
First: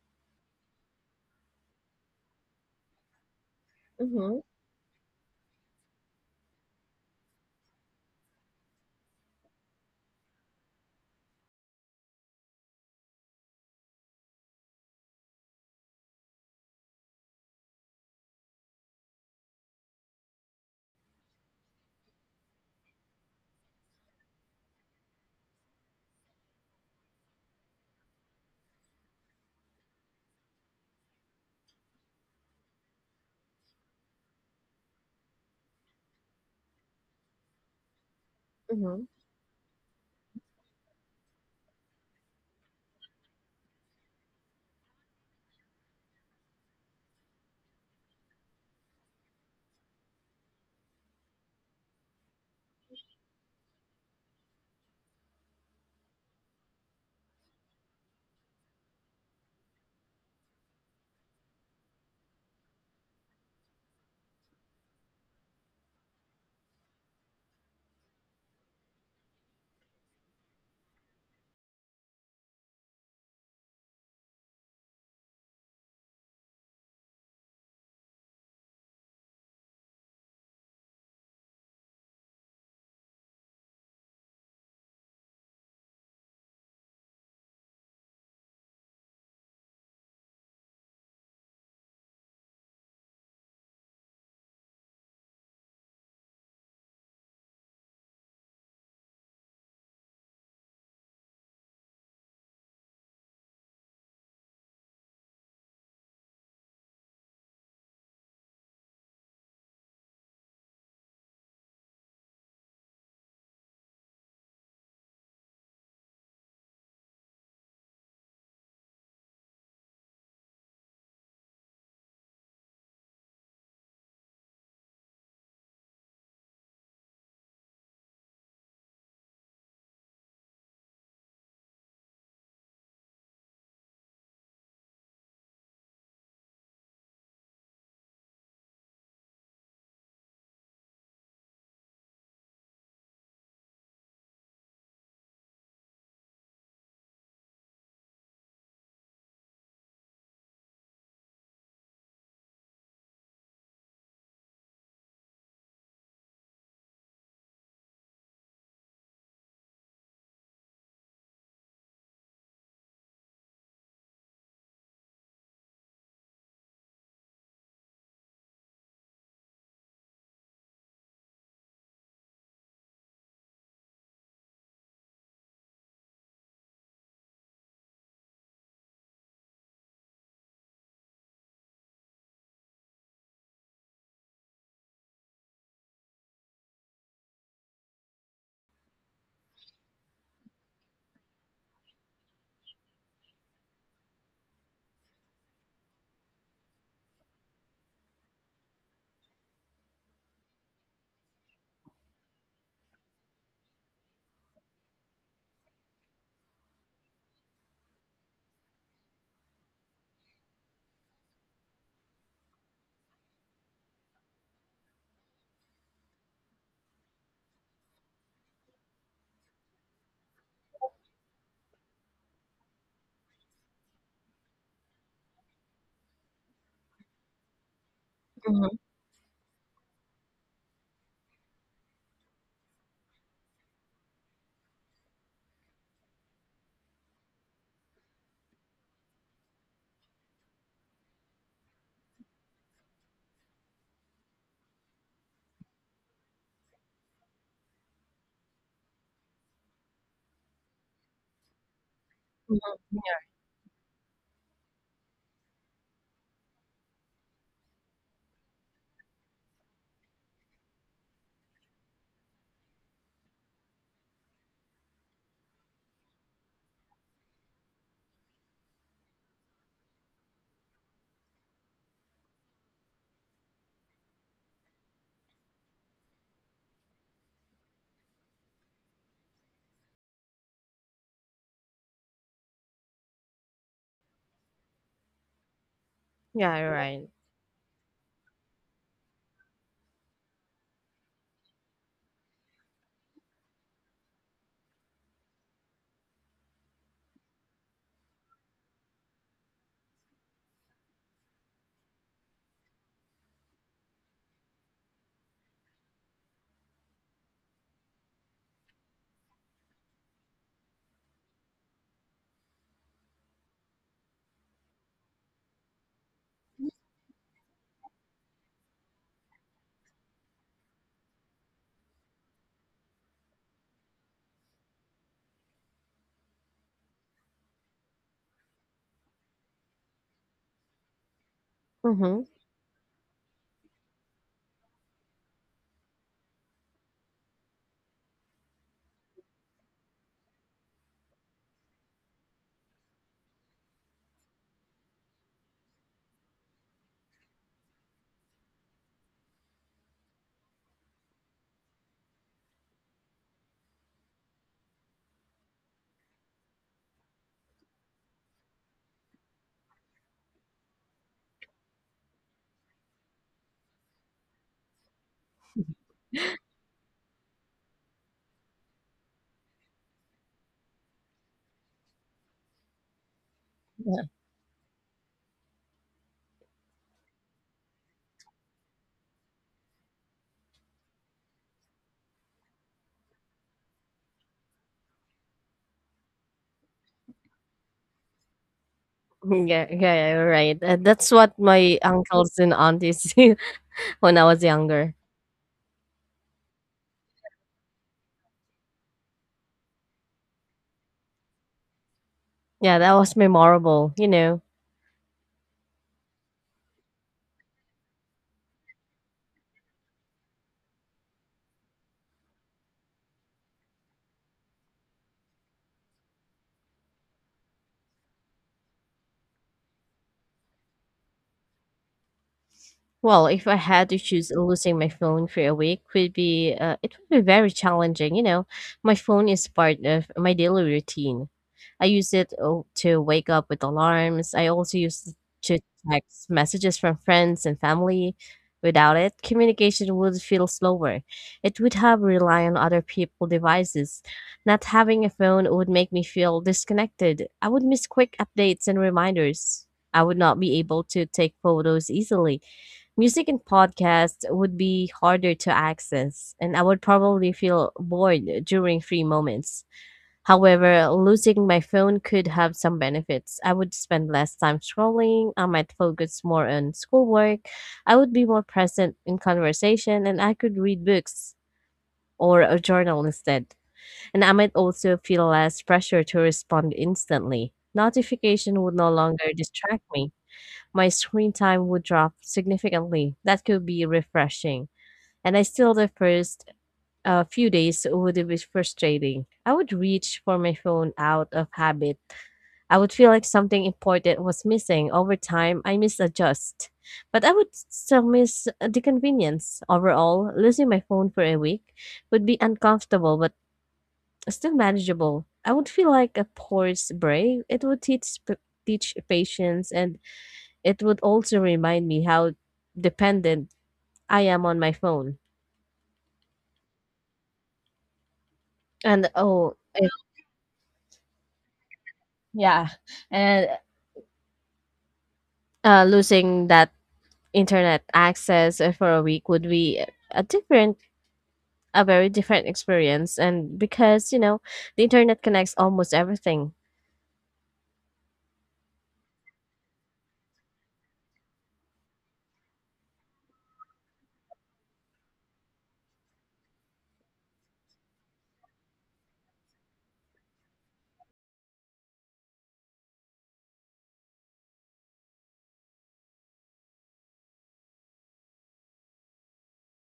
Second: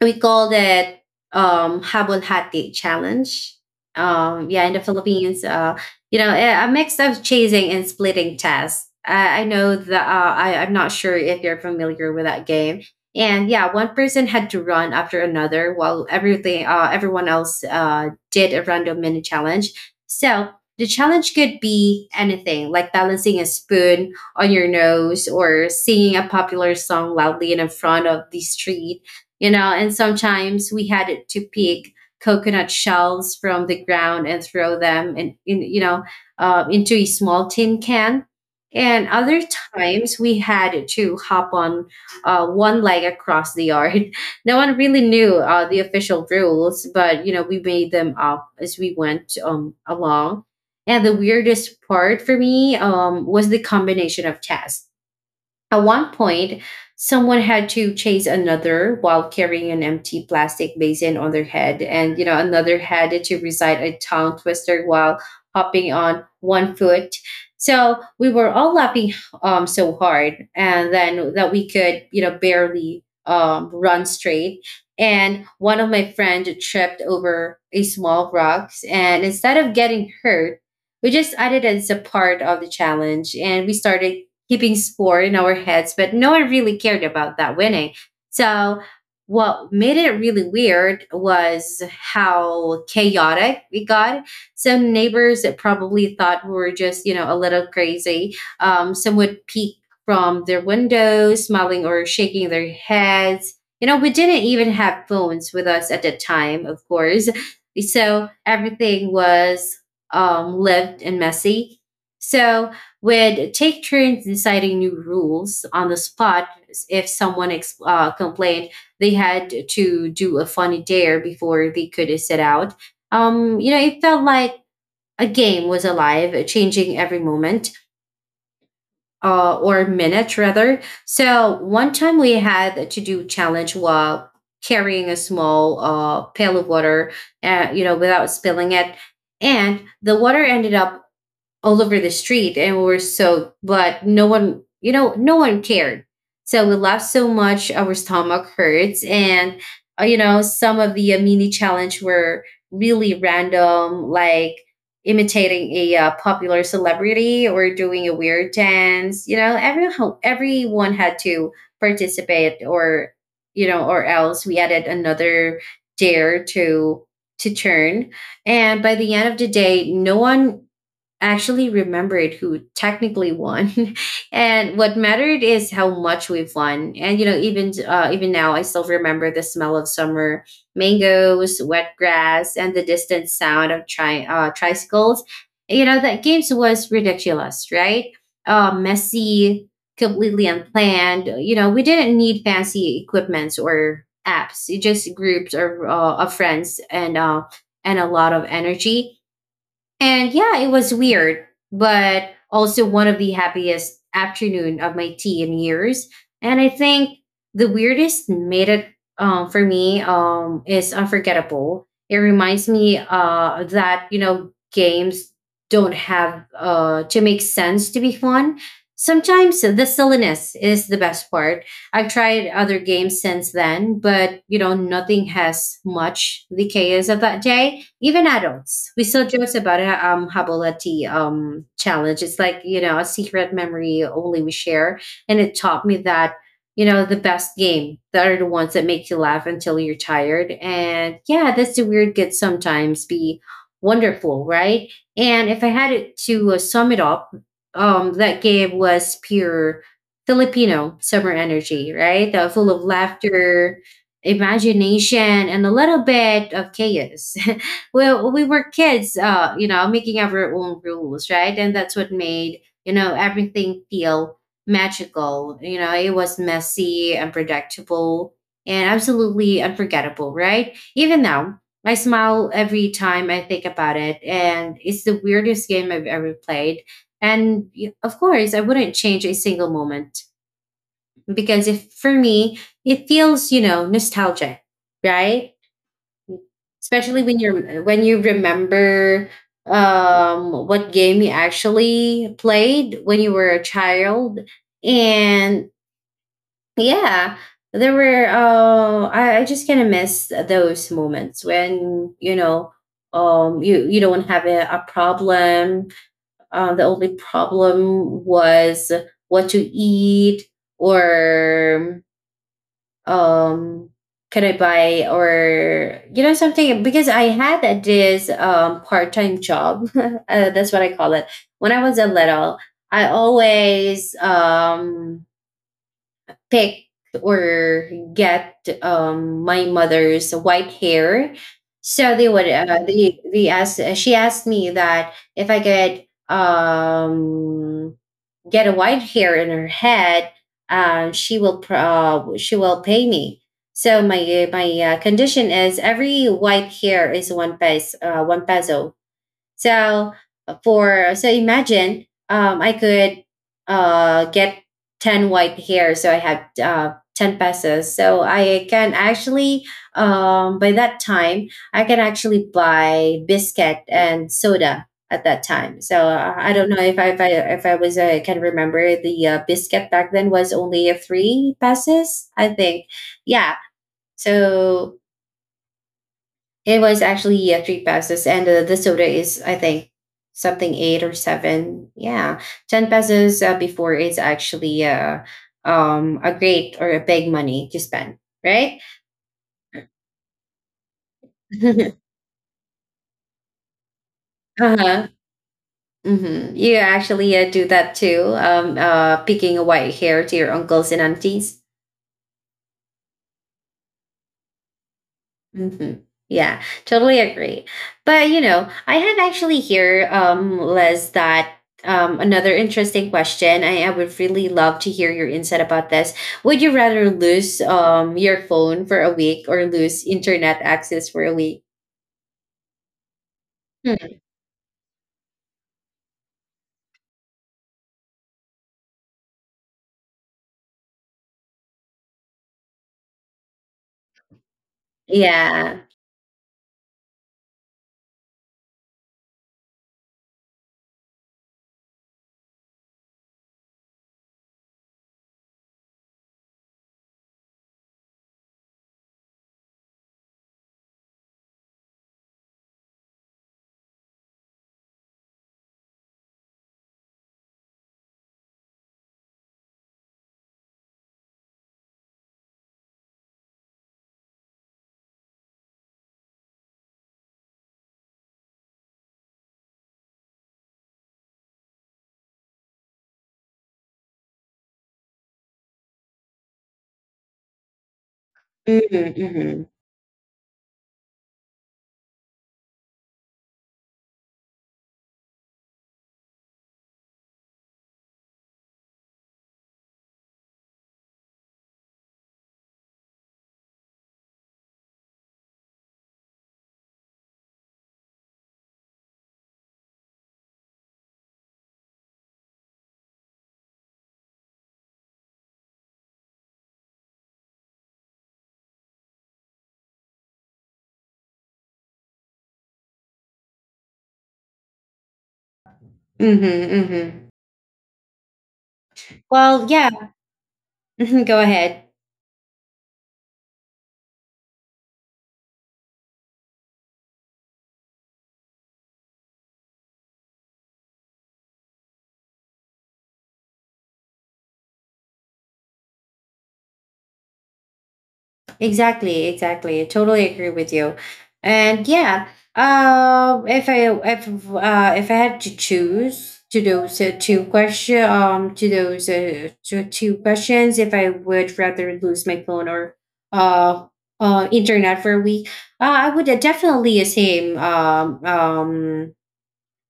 A: We called it um Habol Hati challenge.
B: Mm-hmm,
A: Um, yeah, in the Philippines, uh, you know, a a mix of chasing and splitting tasks. I, I know that uh, I, I'm not sure if you're familiar with that game. And yeah, one person had to run after another while everything, uh, everyone else uh, did a random mini challenge. So the challenge could be anything like balancing a spoon on your nose or singing a popular song loudly in front of the street, you know, and sometimes we had to pick coconut shells from the ground and throw them and in, you know uh, into a small tin can.
B: mm-hmm,
A: And other times we had to hop on uh, one leg across the yard. No one really knew uh, the official rules, but you know, we made them up as we went um, along. And the weirdest part for me um, was the combination of tests. At one point, someone had to chase another while carrying an empty plastic basin on their head, and you know, another had to recite a tongue twister while hopping on one foot. So we were all laughing um, so hard, and then that we could, you know, barely um, run straight. And one of my friends tripped over a small rocks, and instead of getting hurt, we just added it as a part of the challenge, and we started keeping score in our heads, but no one really cared about that winning. So what made it really weird was how chaotic we got. Some neighbors that probably thought we were just, you know, a little crazy. Um, some would peek from their windows, smiling or shaking their heads. You know, we didn't even have phones with us at the time, of course. So everything was um, lived and messy. So would take turns deciding new rules on the spot. If someone ex- uh, complained, they had to do a funny dare before they could set out. Um, you know, it felt like a game was alive, changing every moment uh, or minute, rather. So one time we had to do challenge while carrying a small uh, pail of water, uh, you know, without spilling it. And the water ended up all over the street, and we were so, but no one, you know, no one cared. So we laughed so much our stomach hurts, and uh, you know, some of the uh, mini challenge were really random, like imitating a uh, popular celebrity or doing a weird dance. You know, everyone everyone had to participate, or you know, or else we added another dare to to turn. And by the end of the day, no one actually remembered who technically won, and what mattered is how much we've won. And you know, even uh, even now, I still remember the smell of summer mangoes, wet grass, and the distant sound of tri- uh, tricycles. You know, that games was ridiculous, right? Uh, messy, completely unplanned. You know, we didn't need fancy equipments or apps. It just groups or uh, of friends, and uh, and a lot of energy. And yeah, it was weird, but also one of the happiest afternoon of my tea in years. And I think the weirdest made it um, for me um, is unforgettable. It reminds me uh, that you know, games don't have uh, to make sense to be fun. Sometimes the silliness is the best part. I've tried other games since then, but you know, nothing has much the chaos of that day, even
B: mm-hmm.
A: adults. We still jokes about it, um Habolati um challenge. It's like, you know, a secret memory only we share. And it taught me that, you know, the best game that are the ones that make you laugh until you're tired. And yeah, that's the weird could sometimes be wonderful, right? And if I had it to uh, sum it up, um that game was pure Filipino summer energy, right? Uh, full of laughter, imagination, and a little bit of chaos. Well well, we were kids, uh you know, making our own rules, right? And that's what made, you know, everything feel magical. You know, it was messy, unpredictable, and absolutely unforgettable, right? Even now, I smile every time I think about it, and it's the weirdest game I've ever played. And y- of course, I wouldn't change a single moment, because if for me, it feels, you know, nostalgic, right?
B: Yeah, you're right.
A: Especially when you're when you remember um what game you actually played when you were a child. And yeah, there were uh i, I just kind of miss those moments when, you know, um you you don't have a, a problem. Uh, the only problem was what to eat, or um can I buy or, you know, something, because I had this um, part-time job. Uh, that's what I call it. When I was a little, I always um pick or get um my mother's white hair. So
B: Mm-hmm.
A: they would uh, they they asked, she asked me that if I could um get a white hair in her head, uh, she will pr- uh, she will pay me. So my my uh, condition is every white hair is one peso, uh, one peso. So uh, for so imagine, um, I could uh, get ten white hair, so I have uh, ten pesos. So I can actually, um, by that time, I can actually buy biscuit and soda at that time. So uh, I don't know if I if I, if I was uh, I can remember the uh, biscuit back then was only a three pesos, I think. Yeah. So it was actually, yeah, three pesos, and uh, the soda is, I think, something eight or seven. Yeah, ten pesos uh, before is actually uh, um a great or a big money to spend, right?
B: Mm, yeah, yeah, yeah, you're right. Uh, that's what my uncles and aunties do when I was younger.
A: Uh-huh. Hmm. You actually uh, do that too, um, uh, picking a white hair to your uncles and aunties.
B: Yeah, that was memorable, you know.
A: Hmm. Yeah, totally agree. But you know, I have actually here, um, Les, that um, another interesting question. I, I would really love to hear your insight about this. Would you rather lose um your phone for a week or lose internet access for a week?
B: Well, if I had to
A: Hmm.
B: choose losing my phone for a week, would be uh, it would be very challenging. You know, my phone is part of my daily routine. I use it uh, to wake up with alarms. I also use it to
A: Yeah.
B: text messages from friends and family. Without it, communication would feel slower. It would have rely on other people' devices. Not having a phone would make me feel disconnected. I would miss quick updates and reminders. I would not be able to take photos easily, music and podcasts would be harder to access, and I would probably feel bored during free moments. However, losing my phone could have some benefits. I would spend less time scrolling, I might focus more on schoolwork, I would be more present in conversation, and I could read books or a journal instead. And I might also feel less pressure to respond instantly. Notification would no longer
A: Mm-hmm, mm-hmm.
B: distract me, my screen time would drop significantly. That could be refreshing. And I still, the first uh, few days would be frustrating. I would reach for my phone out of habit. I would feel like something important was missing. Over time, I misadjust. But I would still miss the convenience. Overall, losing my phone for a week would be uncomfortable, but still manageable. I would feel like a forced break. It would teach, teach patience and it would also remind me how dependent I am on my phone.
A: Mm-hmm, mm-hmm.
B: And oh,
A: Well,
B: it-
A: yeah. Go ahead.
B: yeah. And uh, losing that internet access uh, for a week would be a different, a very different experience. And because, you know, the internet connects almost everything.
A: Exactly, exactly. I totally agree with you. And yeah, uh, if I if uh, if I had to choose to those uh, two question um to those uh, two, two questions, if I would rather lose my phone or uh uh internet for a week, uh, I would definitely assume um um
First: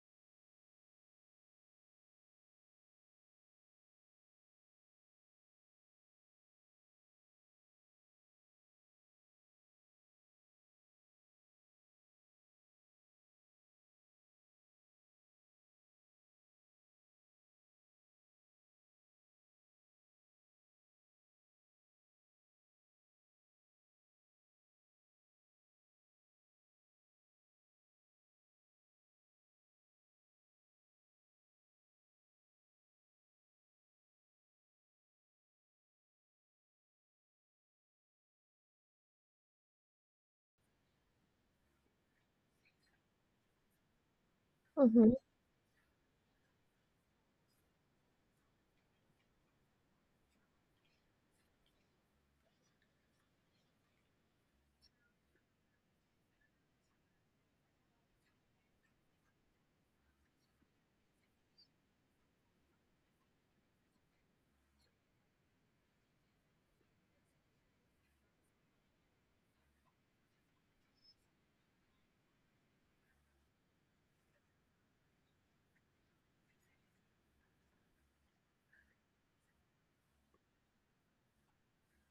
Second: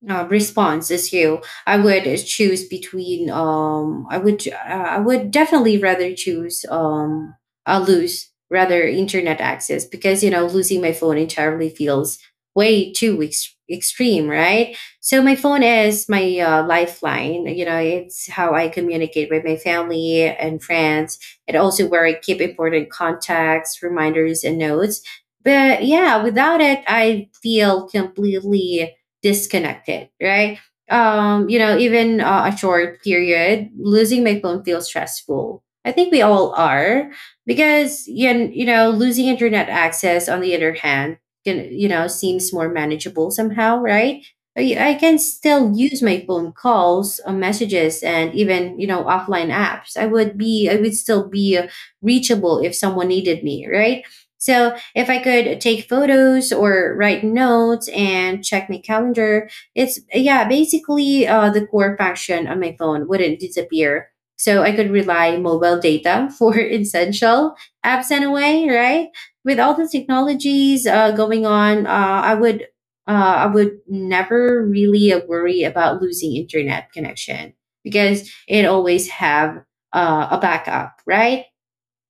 A: uh, response is you. I would choose between um I would, uh, I would definitely rather choose um I lose rather internet access, because you know, losing my phone entirely feels way too ex- extreme, right? So my phone is my uh, lifeline. You know, it's how I communicate with my family and friends, and also where I keep important contacts, reminders, and notes. But yeah, without it, I feel completely disconnected, right? Um, you know, even uh, a short period, losing my phone feels stressful. I think we all are, because you kn- you know, losing internet access, on the other hand, can, you know, seems more manageable somehow, right? I I
B: Hmm
A: can still use my phone calls, uh, messages, and even, you know, offline apps. I would be I would still be uh, reachable if someone needed me, right? So if I could take photos or write notes and check my calendar, it's, yeah, basically uh, the core function on my phone wouldn't disappear. So I could rely mobile data for essential apps in a way, right? With all the technologies uh, going on, uh, I would uh, I would never really uh, worry about losing internet connection because it always have uh, a backup, right?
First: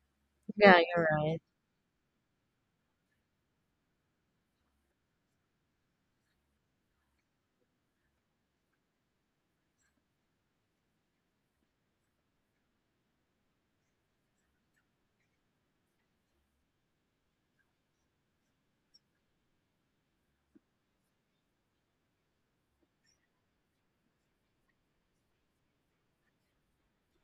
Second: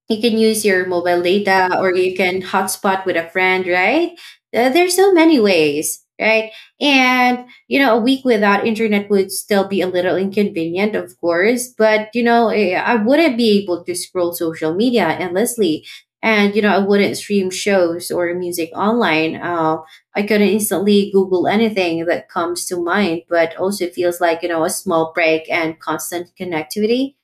A: You can use
B: Yeah,
A: your
B: you're
A: mobile
B: right.
A: data or you can hotspot with a friend, right? Uh, there's so many ways, right, and you know a week without internet would still be a little inconvenient, of course, but you know eh, I wouldn't be able to scroll social media endlessly, and you know I wouldn't stream shows or music online. uh, I could not instantly google anything that comes to mind, but also feels like, you know a small break and constant connectivity.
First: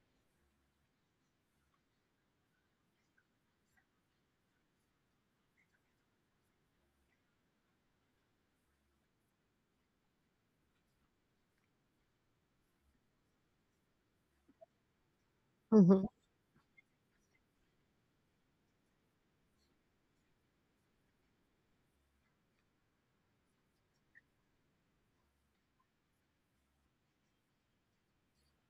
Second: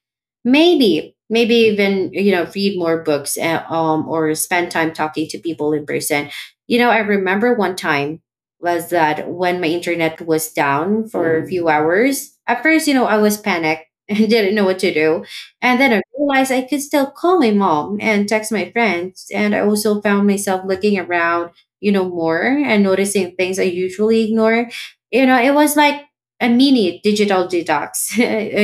A: Maybe, maybe even, you know, read more books and, um, or spend time talking to people in person. You know, I remember one time was that when my internet was down for a Mm. few hours. At first, you know, I was panicked and didn't know what to do. And then I
B: hmm
A: realized I could still call my mom and text my friends. And I also found myself looking around, you know, more and noticing things I usually ignore. You know, it was like a mini digital detox.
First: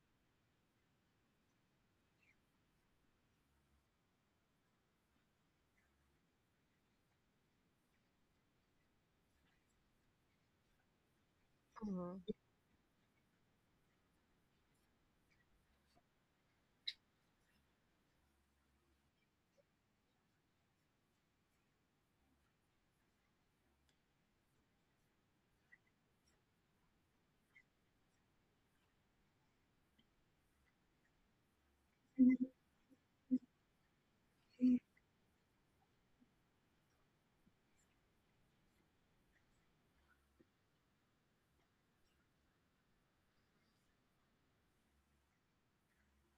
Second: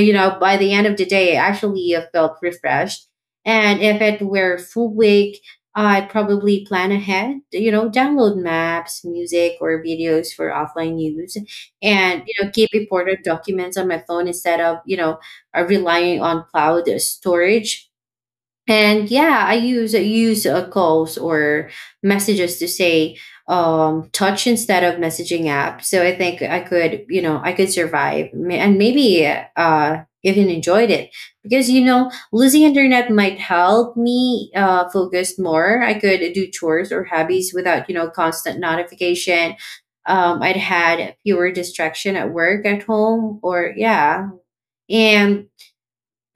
A: you know, By the end of the day, I actually uh, felt refreshed. And if it were full week, I probably plan ahead, you know, download maps, music, or videos for offline use,
B: Mhm.
A: and, you know, keep important documents on my phone instead of, you know, uh, relying on cloud storage. And yeah, I use use uh, calls or messages to say um, touch instead of messaging app. So I think I could, you know, I could survive May- and maybe uh, even enjoyed it, because you know losing internet might help me uh, focus more. I could do chores or hobbies without you know constant notification. Um, I'd had fewer distraction at work, at home, or yeah, and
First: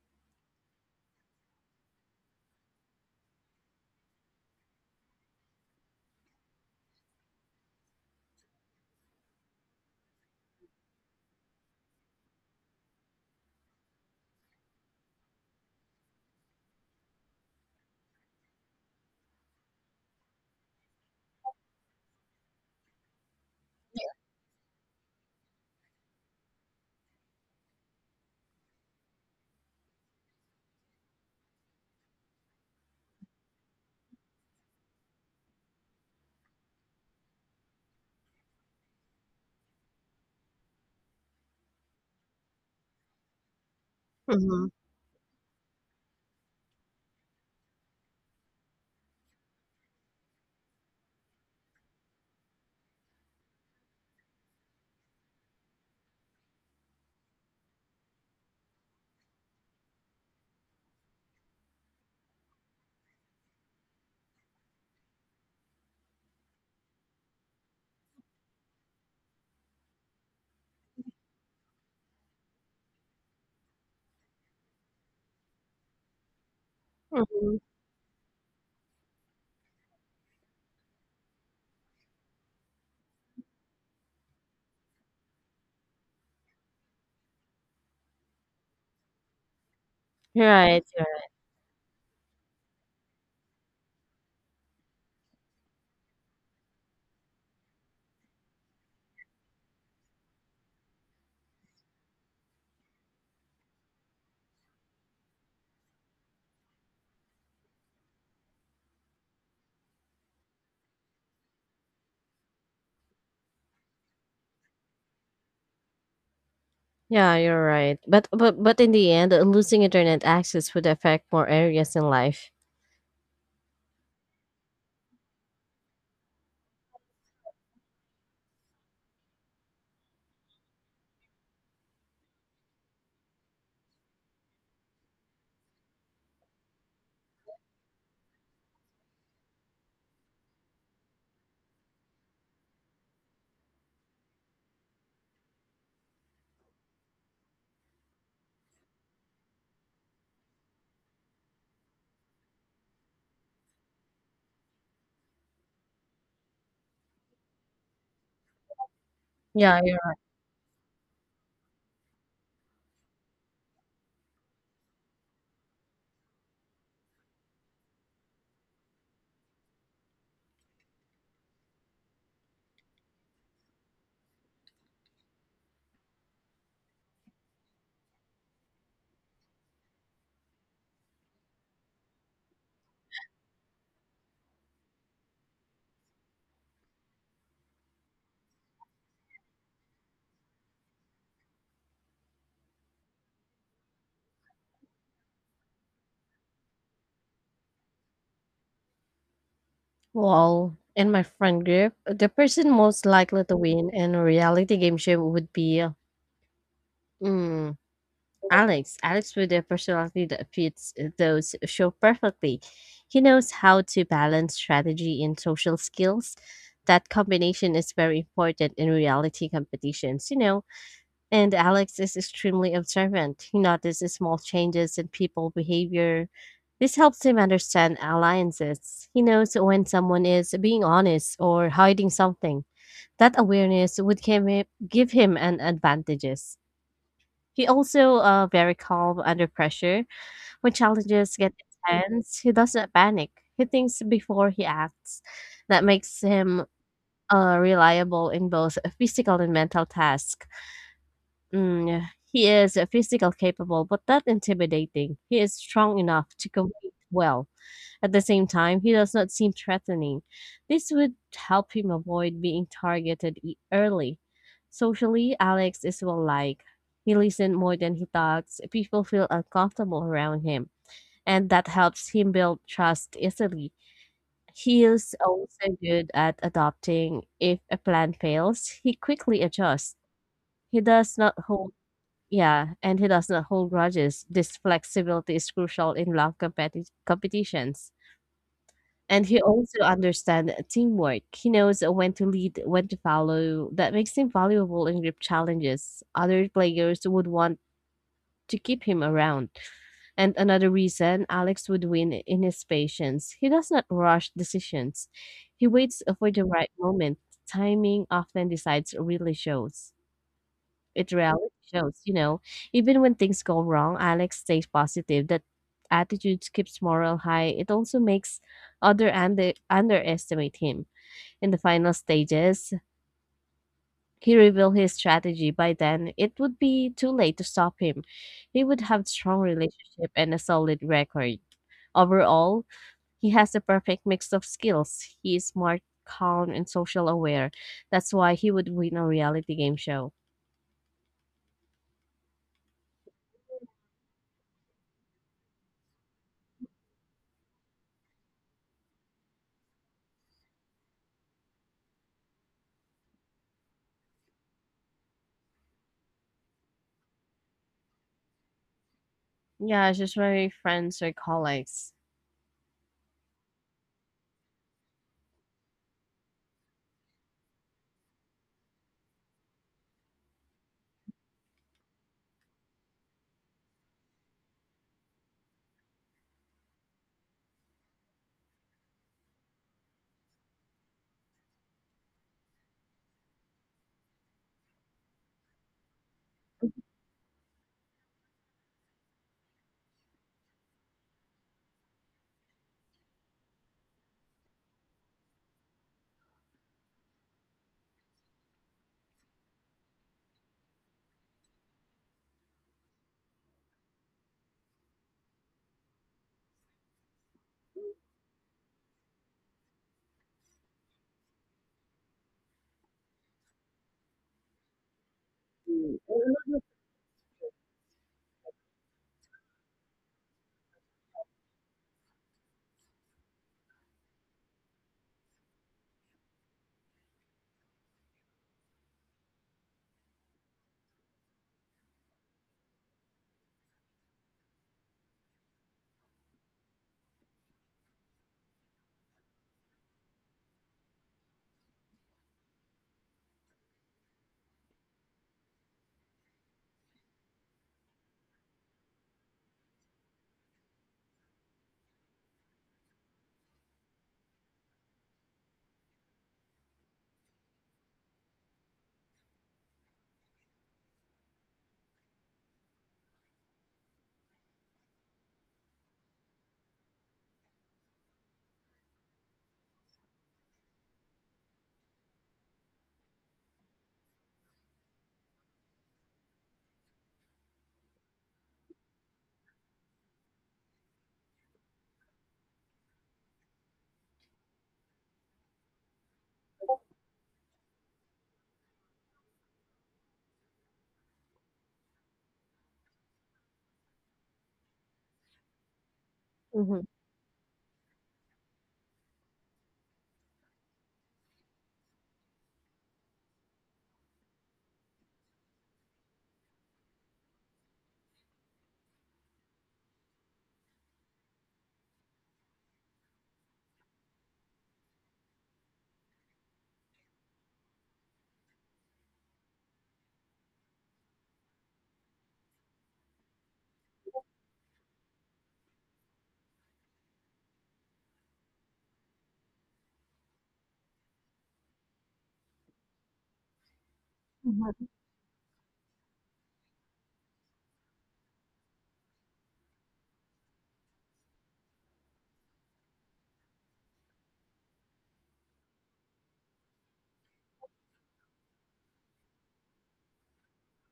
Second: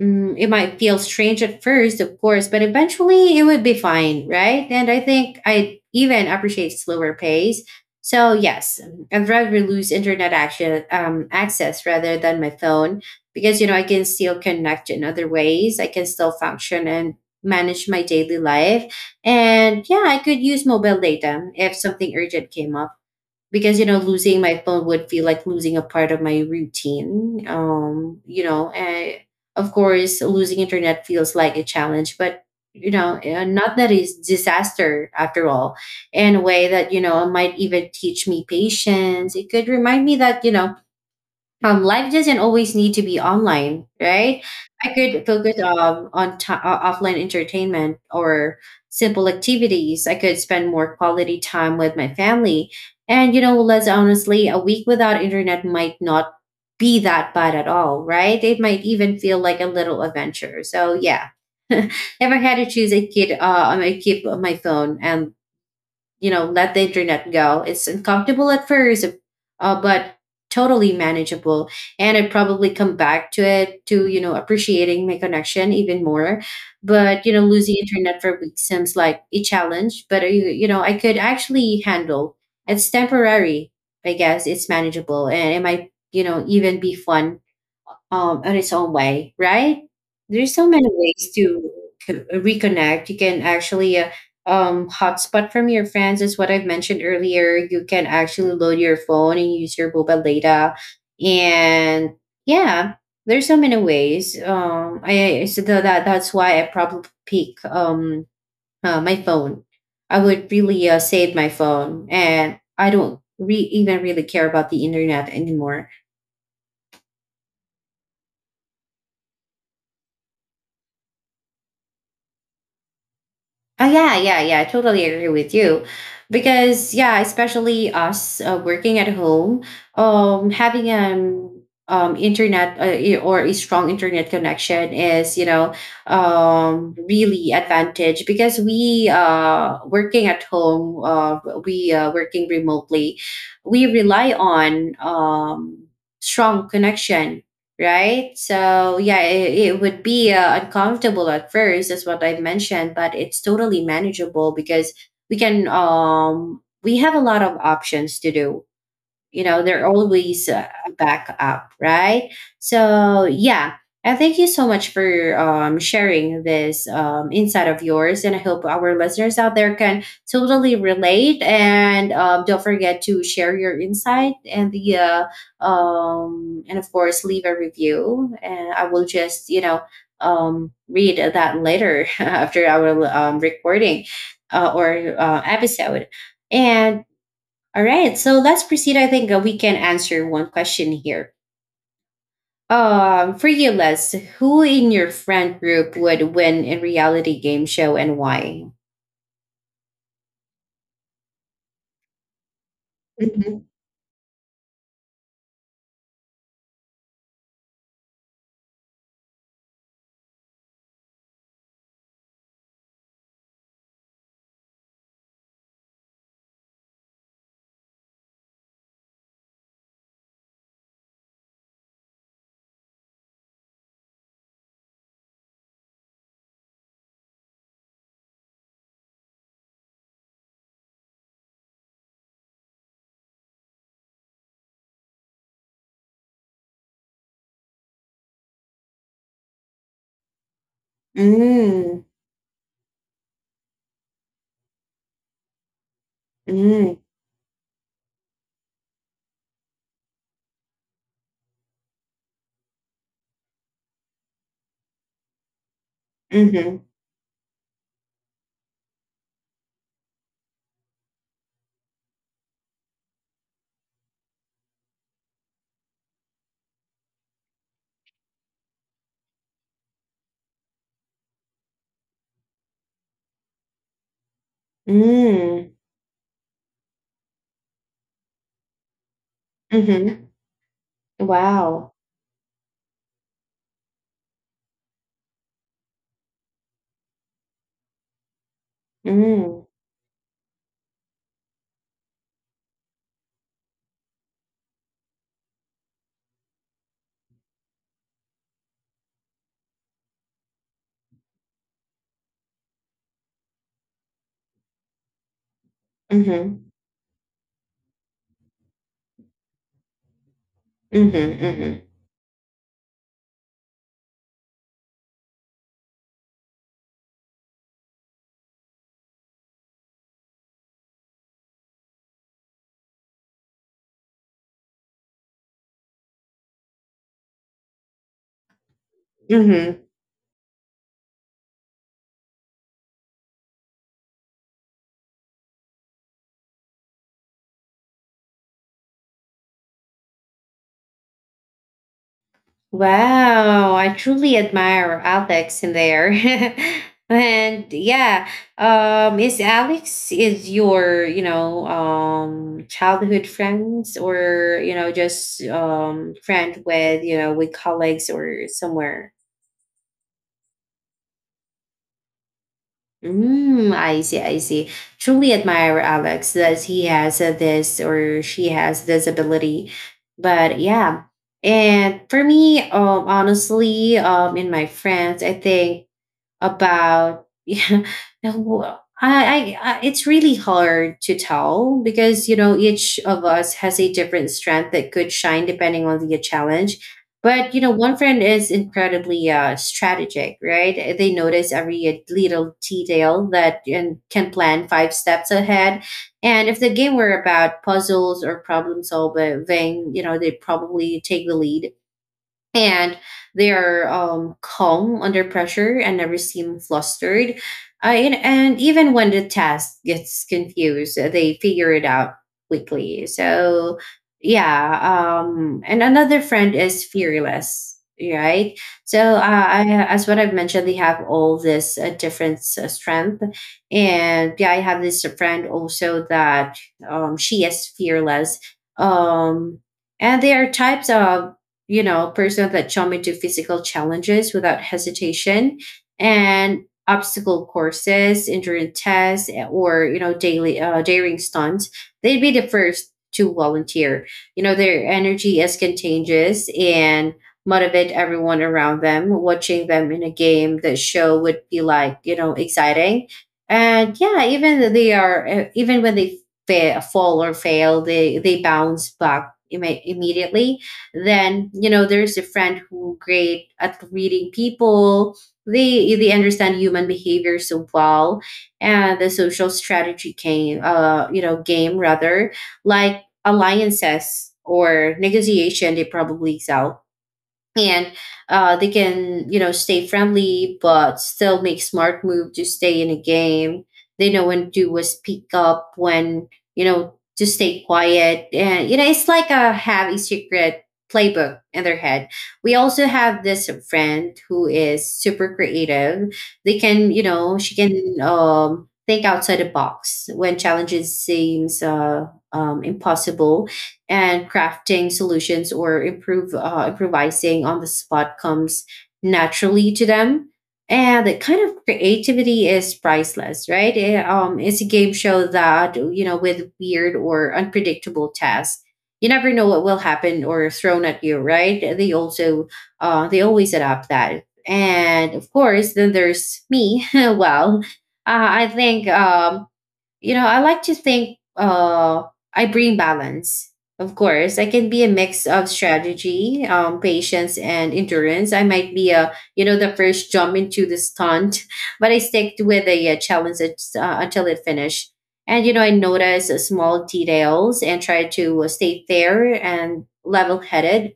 A: Mm, it might feel strange at first, of course, but eventually it would be fine, right? And I think I even appreciate slower pace. So yes, I'd rather lose internet action um, access rather than my phone, because you know I can still connect in other ways. I can still function and manage my daily life, and yeah, I could use mobile data if something urgent came up, because you know losing my phone would feel like losing a part of my routine. Um you know I, of course, losing internet feels like a challenge, but you know uh, not that it's disaster after all, in a way that, you know might even teach me patience. It could remind me that, you know um, life doesn't always need to be online, right?
B: Mhm.
A: I could focus um, on t- uh, offline entertainment or simple activities. I could spend more quality time with my family. And, you know, let's honestly, a week without internet might not be that bad at all, right? It might even feel like a little adventure. So, yeah. If I had to choose, I could, uh, I might keep my phone and, you know let the internet go. It's uncomfortable at first, uh, but totally manageable, and I'd probably come back to it to, you know appreciating my connection even more. But you know
B: Mhm.
A: losing internet for weeks seems like a challenge, but uh, you, you know I could actually handle. It's temporary. I guess it's manageable, and it might, you know even be fun um, on its own way, right? There's
B: You're
A: so many
B: right, you're
A: ways
B: right.
A: to co- reconnect. You can actually uh, um, hotspot from your friends, is what I've mentioned earlier. You can actually load your phone and use your mobile data, and yeah, there's so many ways. Um, I I- so tha- that that's why I probably pick um uh, my phone. I would really uh, save my phone, and I don't re- even really care about the internet anymore.
B: Yeah, you're right. But but but in the end, uh, losing internet access would affect more areas in life.
A: Oh yeah, yeah, yeah, I totally agree with you, because yeah, especially us uh, working at home, um, having um um internet, uh, i- or a strong internet connection, is, you know um really advantage, because we uh working at home, uh we uh working remotely, we rely on um strong connection, right? So yeah, it, it would be uh, uncomfortable at first, as what I mentioned, but it's totally manageable, because we can um we have a lot of options to do. You know,
B: Yeah,
A: they're
B: you're right.
A: always uh, back up, right? So yeah, I thank you so much for um, sharing this um, insight of yours, and I hope our listeners out there can totally relate, and um, don't forget to share your insight and the uh, um, and of course leave a review, and I will just, you know um, read that later. After our um, recording, uh, or uh, episode. And all right, so let's proceed. I think uh, we can answer one question here. Um, for you, Les, who in your friend group would win a reality game show and why?
B: Well, in my friend group, the person most likely to
A: Mm-hmm.
B: win in a reality game show would be uh, mm, Alex. Alex with a personality that fits those show perfectly. He knows how to balance strategy and social skills. That combination is very important in reality competitions, you know. And Alex is extremely observant. He notices small changes in people behavior. This helps him understand alliances. He knows when someone is being honest or hiding something. That awareness would give him, give him an advantages. He also uh, very calm under pressure. When challenges get
A: Mm,
B: intense, he does not panic. He thinks before he acts. That makes him
A: mm,
B: uh, reliable in both physical and mental tasks. Mm, yeah, he is uh, physical capable, but not intimidating. He is strong enough to
A: mm-hmm.
B: compete well. At the same time, he does not seem threatening. This would help him avoid being targeted e- early. Socially, Alex is well liked. He listens more than he talks. People feel uncomfortable around him, and that helps him build trust easily. He is
A: Mm,
B: also good at adapting. If a plan fails, he quickly adjusts.
A: mm-hmm.
B: He does not hold
A: Wow.
B: Yeah, and he does not hold grudges. This flexibility is crucial in long competi- competitions. And he
A: Mm,
B: also understands teamwork. He knows when to lead, when to follow. That makes him valuable in group challenges. Other players would want to keep him around. And another reason Alex would win in his patience. He does not rush decisions. He waits for the
A: mm-hmm.
B: right moment. Timing often decides really shows. It reality
A: Mm-hmm.
B: shows, you know. Even when things go wrong, Alex stays positive. That attitude keeps morale high. It also makes other under underestimate him. In the final stages, he revealed his strategy. By then, it would be too late to stop him. He would have strong
A: Mm-hmm.
B: relationship and a solid record. Overall, he has the perfect mix of skills. He is smart, calm, and social aware. That's why he would win a reality game show.
A: Wow, I truly admire Alex in there. And yeah, um is Alex is your, you know, um childhood friends, or, you know, just um friend with, you know, with colleagues or somewhere?
B: Yeah, it's just very friends or colleagues.
A: Mm, I see, I see. Truly admire Alex that he has uh, this, or she has this ability. But yeah, and for me, um, honestly, um, in my friends, I think about yeah, I, I, I it's really hard to tell, because you know each of us has a different strength that could shine depending on the challenge. But you know one friend is incredibly uh, strategic, right? Eh, they notice every eh, little detail that and can plan five steps ahead, and if the game were about puzzles or problem solving, you know they probably take the lead. And they are um, calm under pressure and never seem flustered. I and, and even when the task gets confused, uh, they figure it out quickly. So, yeah. Um, and another friend is fearless, right? So, uh, I, as what I've mentioned, they have all this uh, different uh, strength. And yeah, I have this friend also that, um, she is fearless. Um, and they are types of, you know, person that jump into physical challenges without hesitation, and obstacle courses, endurance tests, eh, or, you know, daily uh, daring stunts, they'd be the first to volunteer. You know, their energy is contagious and motivate everyone around them. Watching them in a game, the show would be like, you know exciting. And yeah, even though they are uh, even when they fa- fall or fail, they they bounce back imme- immediately. Then you know there's a friend who great at reading people. They they understand human behavior so well, and the social strategy game uh you know game, rather, like alliances or negotiation, they probably excel. And uh, they can, you know stay friendly but still make smart move to stay in a game. They know when to uh, speak up, when, you know to stay quiet, and, you know it's like a have a secret playbook in their head. We also have this friend who is super creative. They
B: Hmm
A: can, you know she can um think outside the box when challenges seems uh um, impossible, and crafting solutions or improve uh, improvising on the spot comes naturally to them. And the kind of creativity is priceless, right? It, um, it's a game show that, you know with weird or unpredictable tasks, you never know what will happen or thrown at you, right? They also uh, they always adapt that. And of course, then there's me. Well, uh, I think um, you know, I like to think, uh, I bring balance. Of course, I can be a
B: Mhm,
A: mix of strategy, um, patience, and endurance. I might be a, you know, the first jump into the stunt, but I stick with the uh, challenge it's, uh, until it finished. And you know, I notice uh, small details and try to uh, stay fair and level-headed.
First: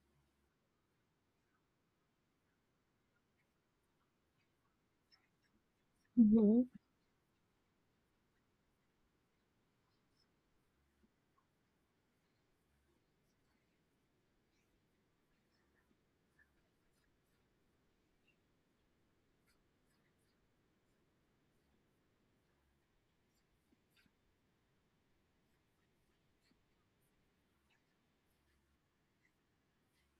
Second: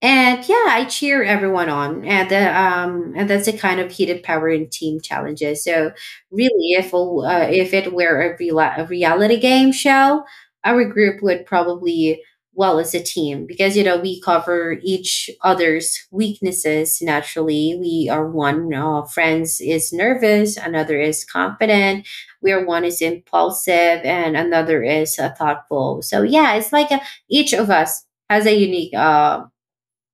A: And yeah, I cheer everyone on, and the, um, and that's the kind of heated power in team challenges. So
B: mhm.
A: really, if a, uh, if it were a, real- a reality game show, our group would probably well as a team, because you know we cover each other's weaknesses naturally. We are one uh, friends is nervous, another is confident. We are one is impulsive, and another is uh, thoughtful. So yeah, it's like a, each of us has a unique uh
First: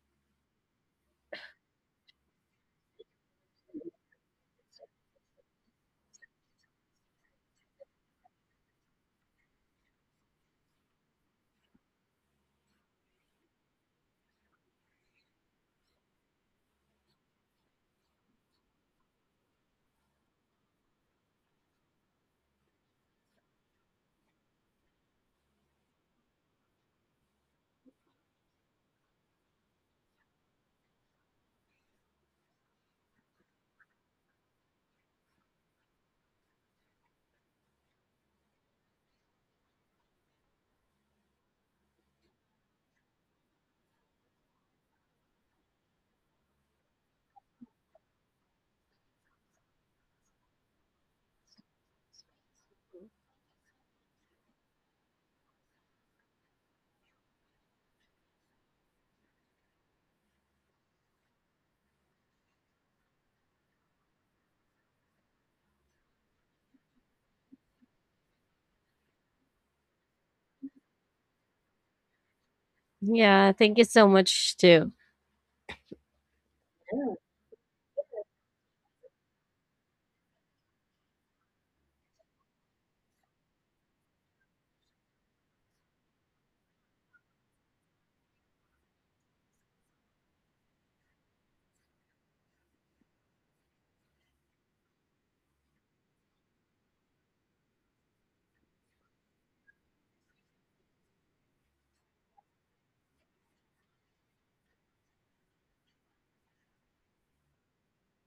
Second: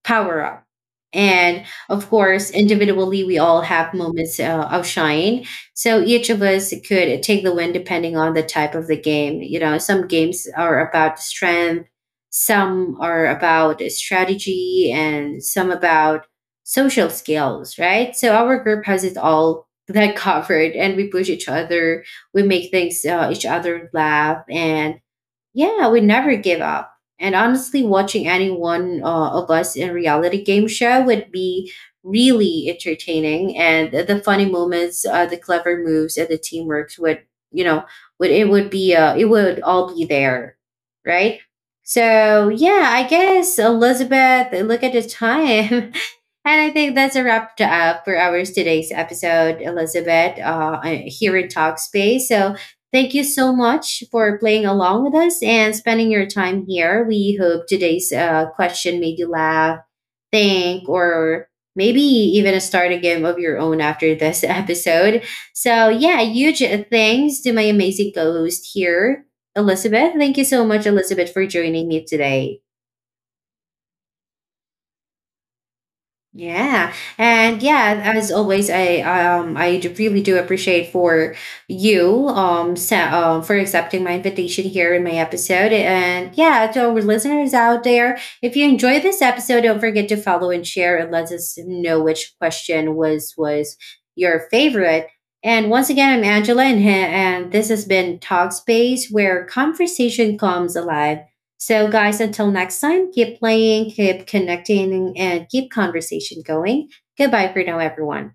A: power up. And of course, individually, we all have moments uh, of shine. So each of us could take the win depending on the type of the game. You know, some games are about strength, some are about strategy, and some about social skills, right? So our group has it all that covered, and we push each other. We make things uh, each other laugh, and yeah, we never give up. And honestly, watching any one uh, of us in reality game show would be really entertaining. And the the funny moments, uh, the clever moves, and the teamwork would, you know, would it would be uh, it would all be there, right? So yeah, I guess Elizabeth, look at the time. And I think that's a wrap to up for our today's episode, Elizabeth, uh, here in Talkspace. So thank you so much for playing along with us and spending your time here. We hope today's uh, question made you laugh, think, or maybe even start a game of your own after this episode. So yeah, huge thanks to my amazing co-host here, Elizabeth. Thank you so much, Elizabeth, for joining me today.
B: Yeah, thank you so much too.
A: Yeah. And yeah, as always, I um I d- really do appreciate for you um so, um for accepting my invitation here in my episode. And yeah, to our listeners out there, if you enjoy this episode, don't forget to follow and share and let us know which question was was your favorite. And once again, I'm Angela, and, and this has been Talk Space, where conversation comes alive. So, guys, until next time, keep playing, keep connecting, and keep conversation going. Goodbye for now, everyone.